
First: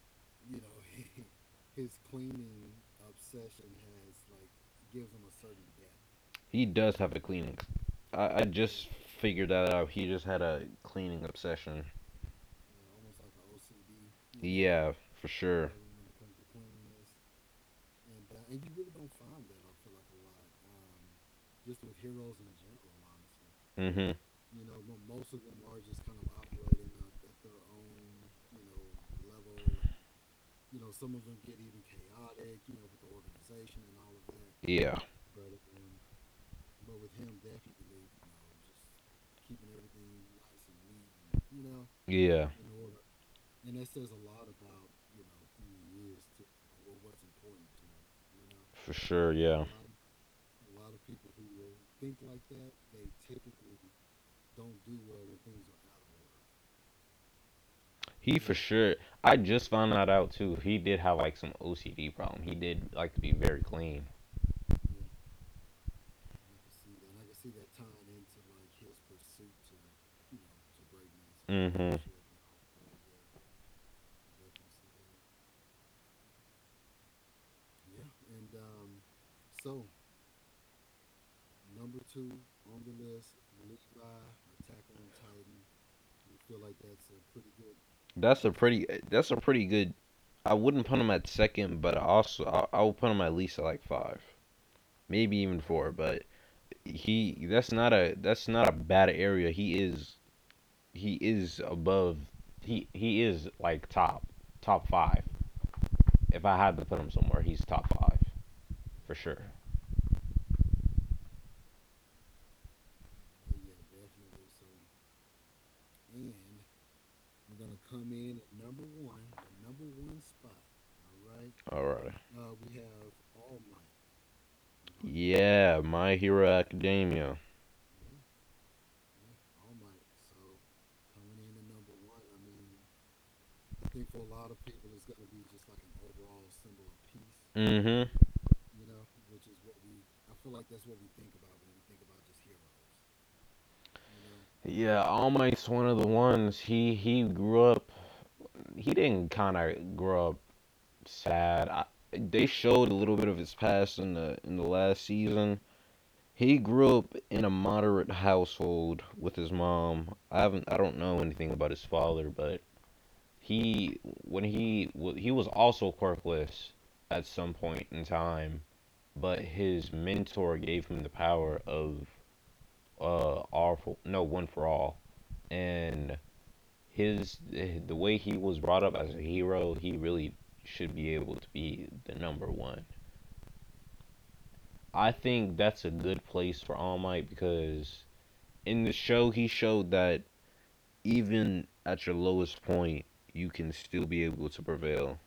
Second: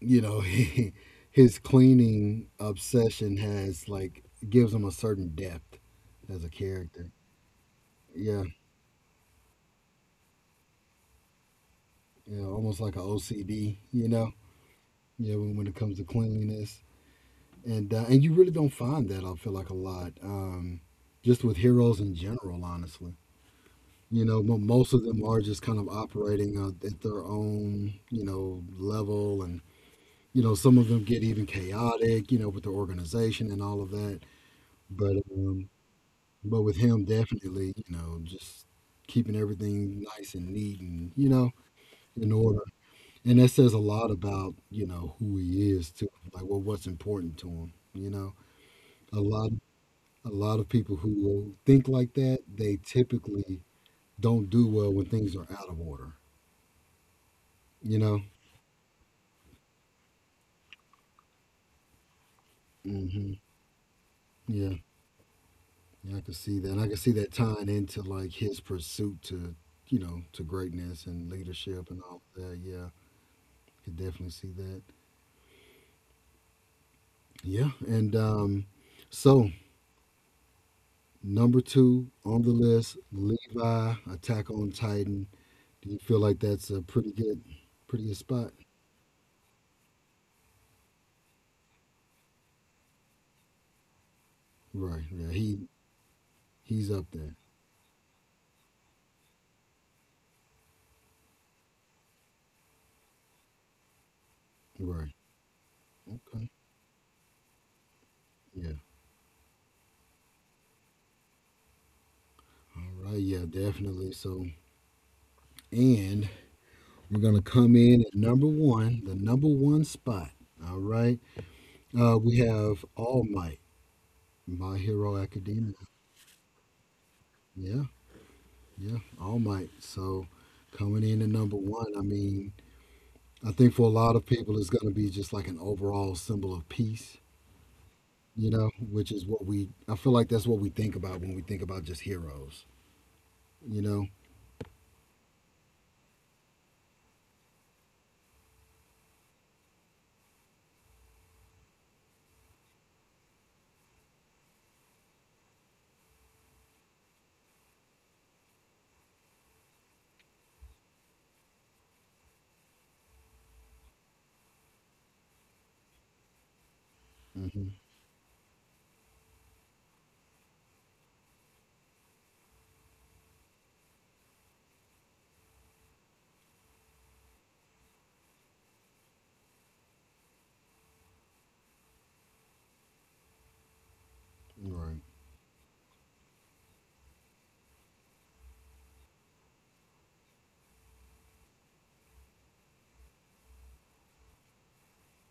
A: you know, his cleaning obsession has like gives him a certain depth as a
B: He does
A: character,
B: have a cleaning. I
A: yeah,
B: just figured that out. He just had a cleaning obsession.
A: yeah, almost like a OCD, you know.
B: Yeah, for
A: Yeah, when,
B: sure.
A: when it comes to cleanliness and you really don't find that, I feel like, a lot, just with heroes in general, honestly,
B: Hmm.
A: you know. Most of them are just kind of operating, at their own, you know, level, and you know, some of them get even chaotic, you know, with the organization and all of that,
B: Yeah.
A: but but with him, definitely, you know, just keeping everything nice and neat and, you know, in
B: Yeah.
A: order. And that says a lot about, you know, who he is too. Like, well, what's important to him, you know.
B: For
A: A
B: sure.
A: lot,
B: Yeah.
A: a lot of people who will think like that, they typically don't do well when things are out of order, you know.
B: He for sure. I just found that out too. He did have like some OCD problem. He did like to be
A: Mhm.
B: very clean.
A: Yeah. Yeah, I can see that. And I can see that tying into like his pursuit to, you know, to greatness and leadership and
B: Hmm.
A: all that. Yeah. I could definitely see that. Yeah, and so number two on the list, Levi, Attack on Titan. Do you feel like that's a pretty good, pretty good spot?
B: That's a pretty good, I wouldn't put him at second, but also I would put him at least at like five,
A: Right. Yeah.
B: maybe
A: He,
B: even four. But
A: he's up there.
B: he, that's not a, that's not a bad area. He is, he is above he is like top, top
A: Right.
B: five. If
A: Okay.
B: I had to put him somewhere, he's top five
A: Yeah.
B: for sure.
A: All right. Yeah. Definitely. So, and we're gonna come in at number one, the number one spot. All right.
B: Alright.
A: We have All Might, My Hero Academia.
B: Yeah, My Hero Academia.
A: Yeah. Yeah. All Might. So coming in at number one. I mean, I think for a lot of people, it's going to be just like an overall symbol of peace,
B: Mm-hmm.
A: you know, which is what we, I feel like that's what we think about when we think about just heroes, you know?
B: Yeah, All Might's one of the ones. He grew up. He didn't kind of grow up sad. They showed a little bit of his past in the last season. He grew up in a moderate household with his mom. I don't know anything about his father, but he when he well, he was also quirkless at some
A: Hmm.
B: point in time, but his mentor gave him the power of, uh, all for, no one for all. And his, the way he was brought up as a hero, he really should be able to be the number one.
A: Right.
B: I think that's a good place for All Might because in the show he showed that even at your lowest point, you can still be able to prevail.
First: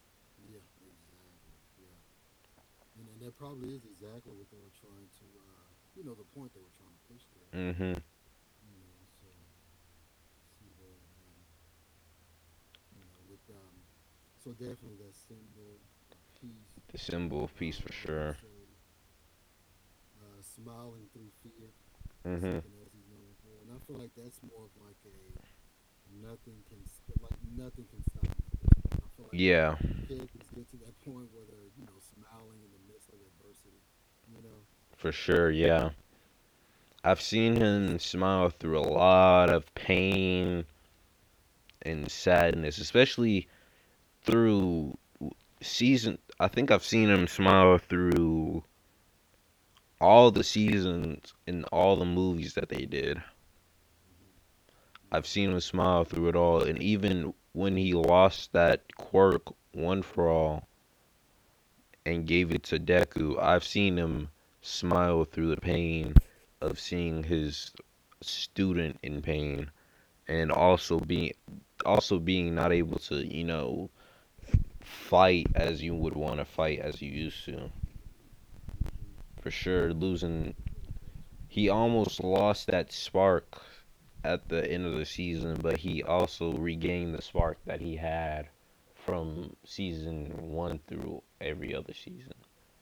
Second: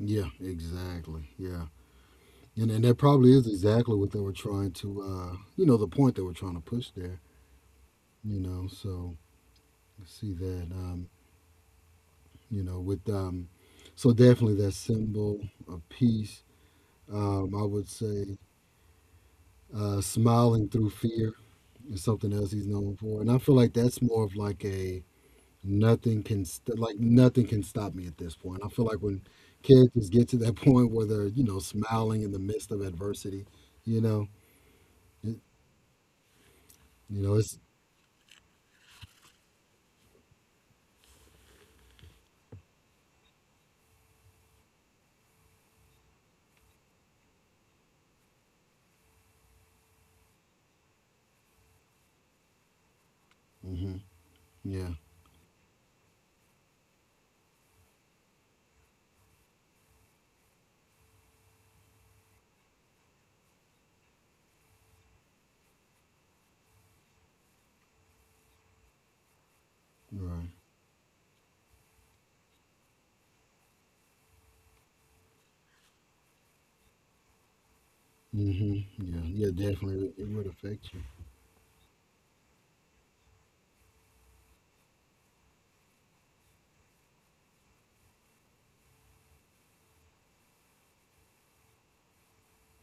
A: Yeah, exactly. Yeah. And that probably is exactly what they were trying to, you know, the point they were trying to push there,
B: Hmm.
A: you know? So I see that, you know, with, so definitely that symbol of peace.
B: The symbol of
A: I
B: peace
A: would
B: for sure.
A: say smiling through fear is something else
B: Hmm.
A: he's known for, and I feel like that's more of like a nothing can like nothing can stop me at this point. I feel like when
B: Yeah,
A: characters get to that point where they're, you know, smiling in the midst of adversity, you know,
B: for
A: it,
B: sure. Yeah. I've
A: you know it's,
B: seen him smile through a lot of pain and sadness, especially through season, I think I've seen him smile through all the seasons in all the movies that they did.
A: hmm, yeah,
B: I've seen him smile through it all, and even when he lost that quirk one for all and gave it to Deku, I've seen him smile through the pain of seeing his student in pain,
A: right,
B: and also being, also being not able to, you know, fight as you would want to, fight as you used to.
A: hmm, yeah,
B: For
A: yeah,
B: sure,
A: definitely, it would
B: losing,
A: affect you,
B: he almost lost that spark at the end of the season, but he also regained the spark that he had from season one through every other season.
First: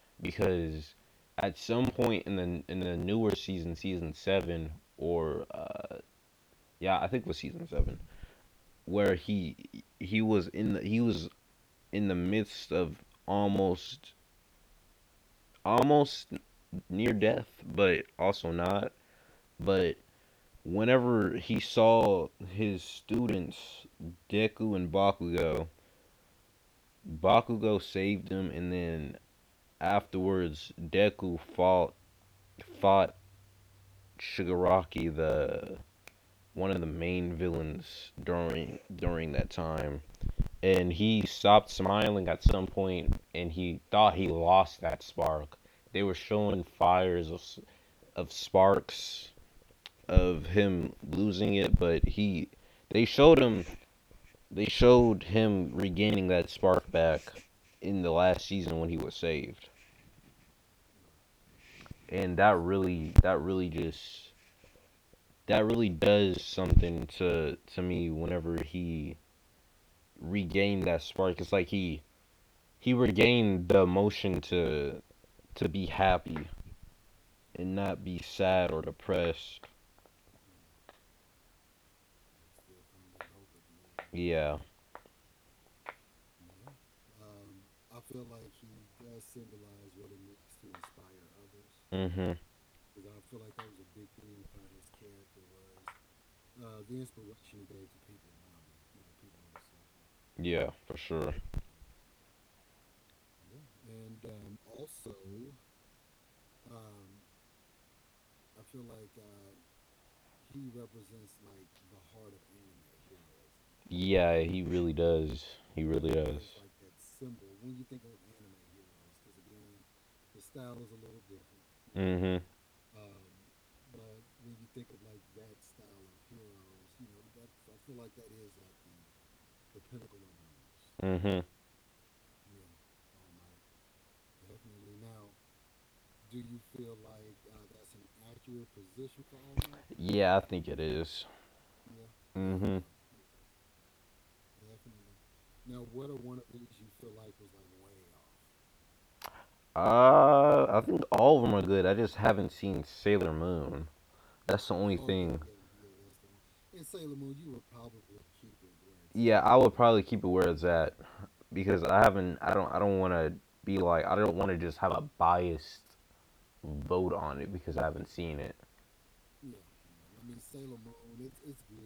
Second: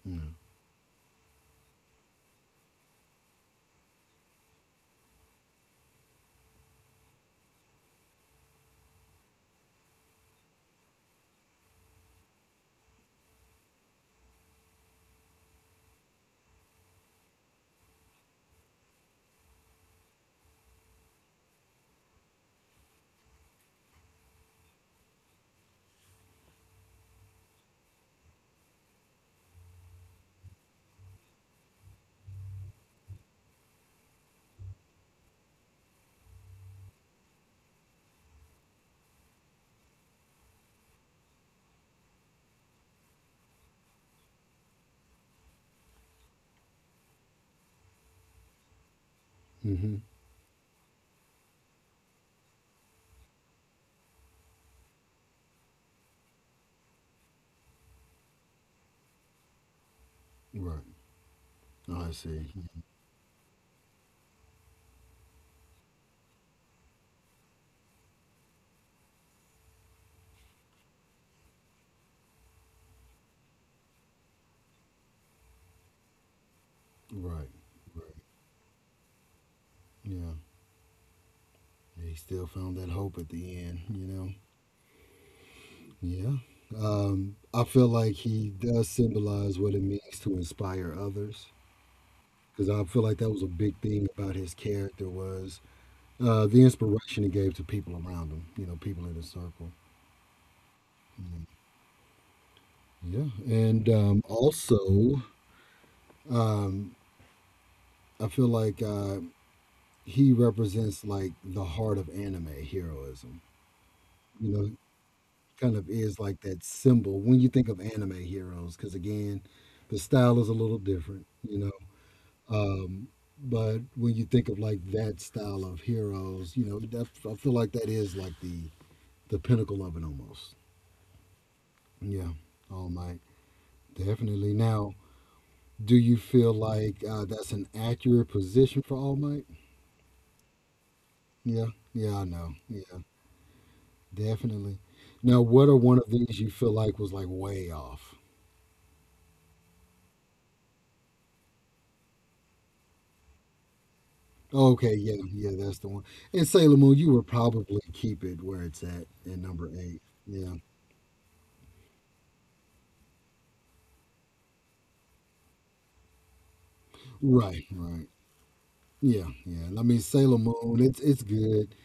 A: yeah,
B: Because at some point in the, in the newer season, season seven, or, yeah, I think it was season seven, where he was in the, he was in the midst of almost, almost near death, but also not. But whenever he saw his students Deku and Bakugo, Bakugo saved him, and then afterwards Deku fought Shigaraki, the, one of the main villains during, during that time. And he stopped smiling at some point, and he thought he lost that spark. They were showing fires of sparks
A: hmm,
B: of him losing it, but he, they showed him, they showed him regaining that spark back in the last season when he was saved.
A: right, oh, I
B: And
A: see,
B: that really, that really just, that really does something to me. Whenever he regained that spark, it's like he regained the emotion to be happy
A: right,
B: and not
A: right,
B: be sad or depressed.
A: yeah, he still found that hope at the end, you know.
B: Yeah.
A: Yeah. I feel like he does symbolize what it means to inspire others
B: Mhm.
A: because I feel like that was a big thing about his character was the inspiration he gave to people around him, you know, people in his circle.
B: Yeah, for sure.
A: Yeah. And also, um, I feel like he represents like the heart of anime heroism,
B: Yeah,
A: you
B: he
A: know,
B: really does.
A: kind
B: He
A: of
B: really
A: is like
B: does.
A: that symbol when you think of anime heroes because, again, the style is a little different, you know.
B: Mhm.
A: Um, but when you think of like that style of heroes, you know, that, I feel like that is like the pinnacle of it almost.
B: Mhm.
A: Yeah, All Might, definitely. Now, do you feel like that's an accurate position for All Might?
B: Yeah, I think it is.
A: Yeah, yeah, I know.
B: Mm-hmm.
A: Yeah, definitely. Now, what are one of these you feel like was like way off?
B: Uh, I think all of them are good. I just haven't seen Sailor Moon. That's the
A: Okay,
B: only
A: yeah,
B: thing.
A: yeah, that's the one. And Sailor Moon, you would probably keep it where it's at
B: Yeah, at. I
A: number
B: would
A: eight.
B: probably keep it where
A: Yeah,
B: it's at because I haven't. I don't. I don't want to be like, I don't want to just have a biased vote on it
A: right,
B: because I haven't
A: right.
B: seen it.
A: Yeah, yeah. I mean, Sailor Moon, it's good.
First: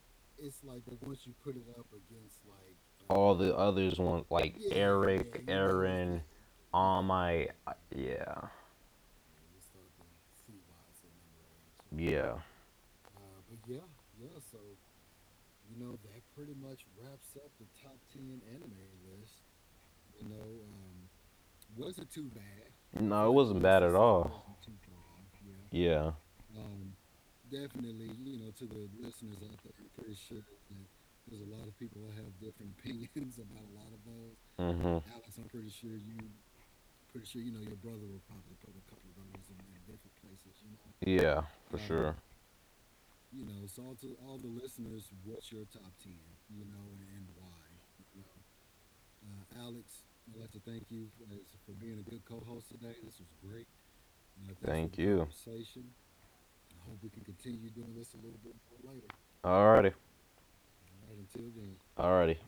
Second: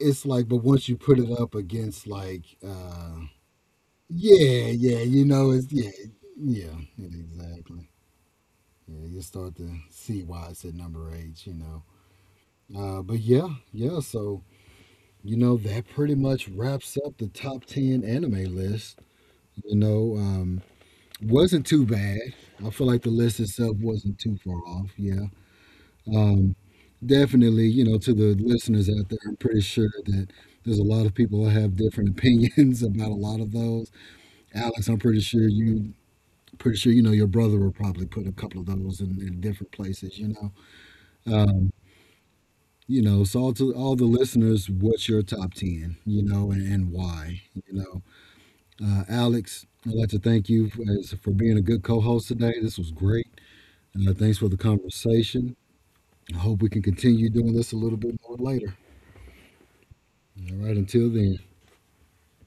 A: It's like, but once you put it up against like
B: All Okay. the others want like
A: yeah, yeah, you
B: Eric,
A: know it's, yeah,
B: Aaron,
A: yeah,
B: all
A: yeah,
B: my.
A: exactly.
B: Yeah,
A: Yeah, you start to see why it's at number eight, you know.
B: yeah.
A: Uh, but yeah, yeah, so you know, that pretty much wraps up the top ten anime list. You know, wasn't too bad. I feel
B: No,
A: like the
B: it feel
A: list
B: wasn't
A: itself
B: bad at
A: wasn't too
B: all.
A: far
B: Was
A: off, yeah.
B: Yeah. Yeah.
A: Um, Definitely, you know, to the listeners out there, I'm pretty sure that there's a lot of people that have different opinions about a lot of those. Alex, I'm
B: Mm-hmm.
A: pretty sure you know your brother will probably put a couple of those in different places. You know,
B: Yeah,
A: um,
B: for sure.
A: you know. So all to all the listeners, what's your top ten? You know, and why? You know, Alex, I'd like to thank you for, for being a good co-host today. This was great. Thanks for the
B: Thank you.
A: conversation. I hope we can continue doing this a little bit more later.
B: Alrighty.
A: All right, until then.
B: Alrighty.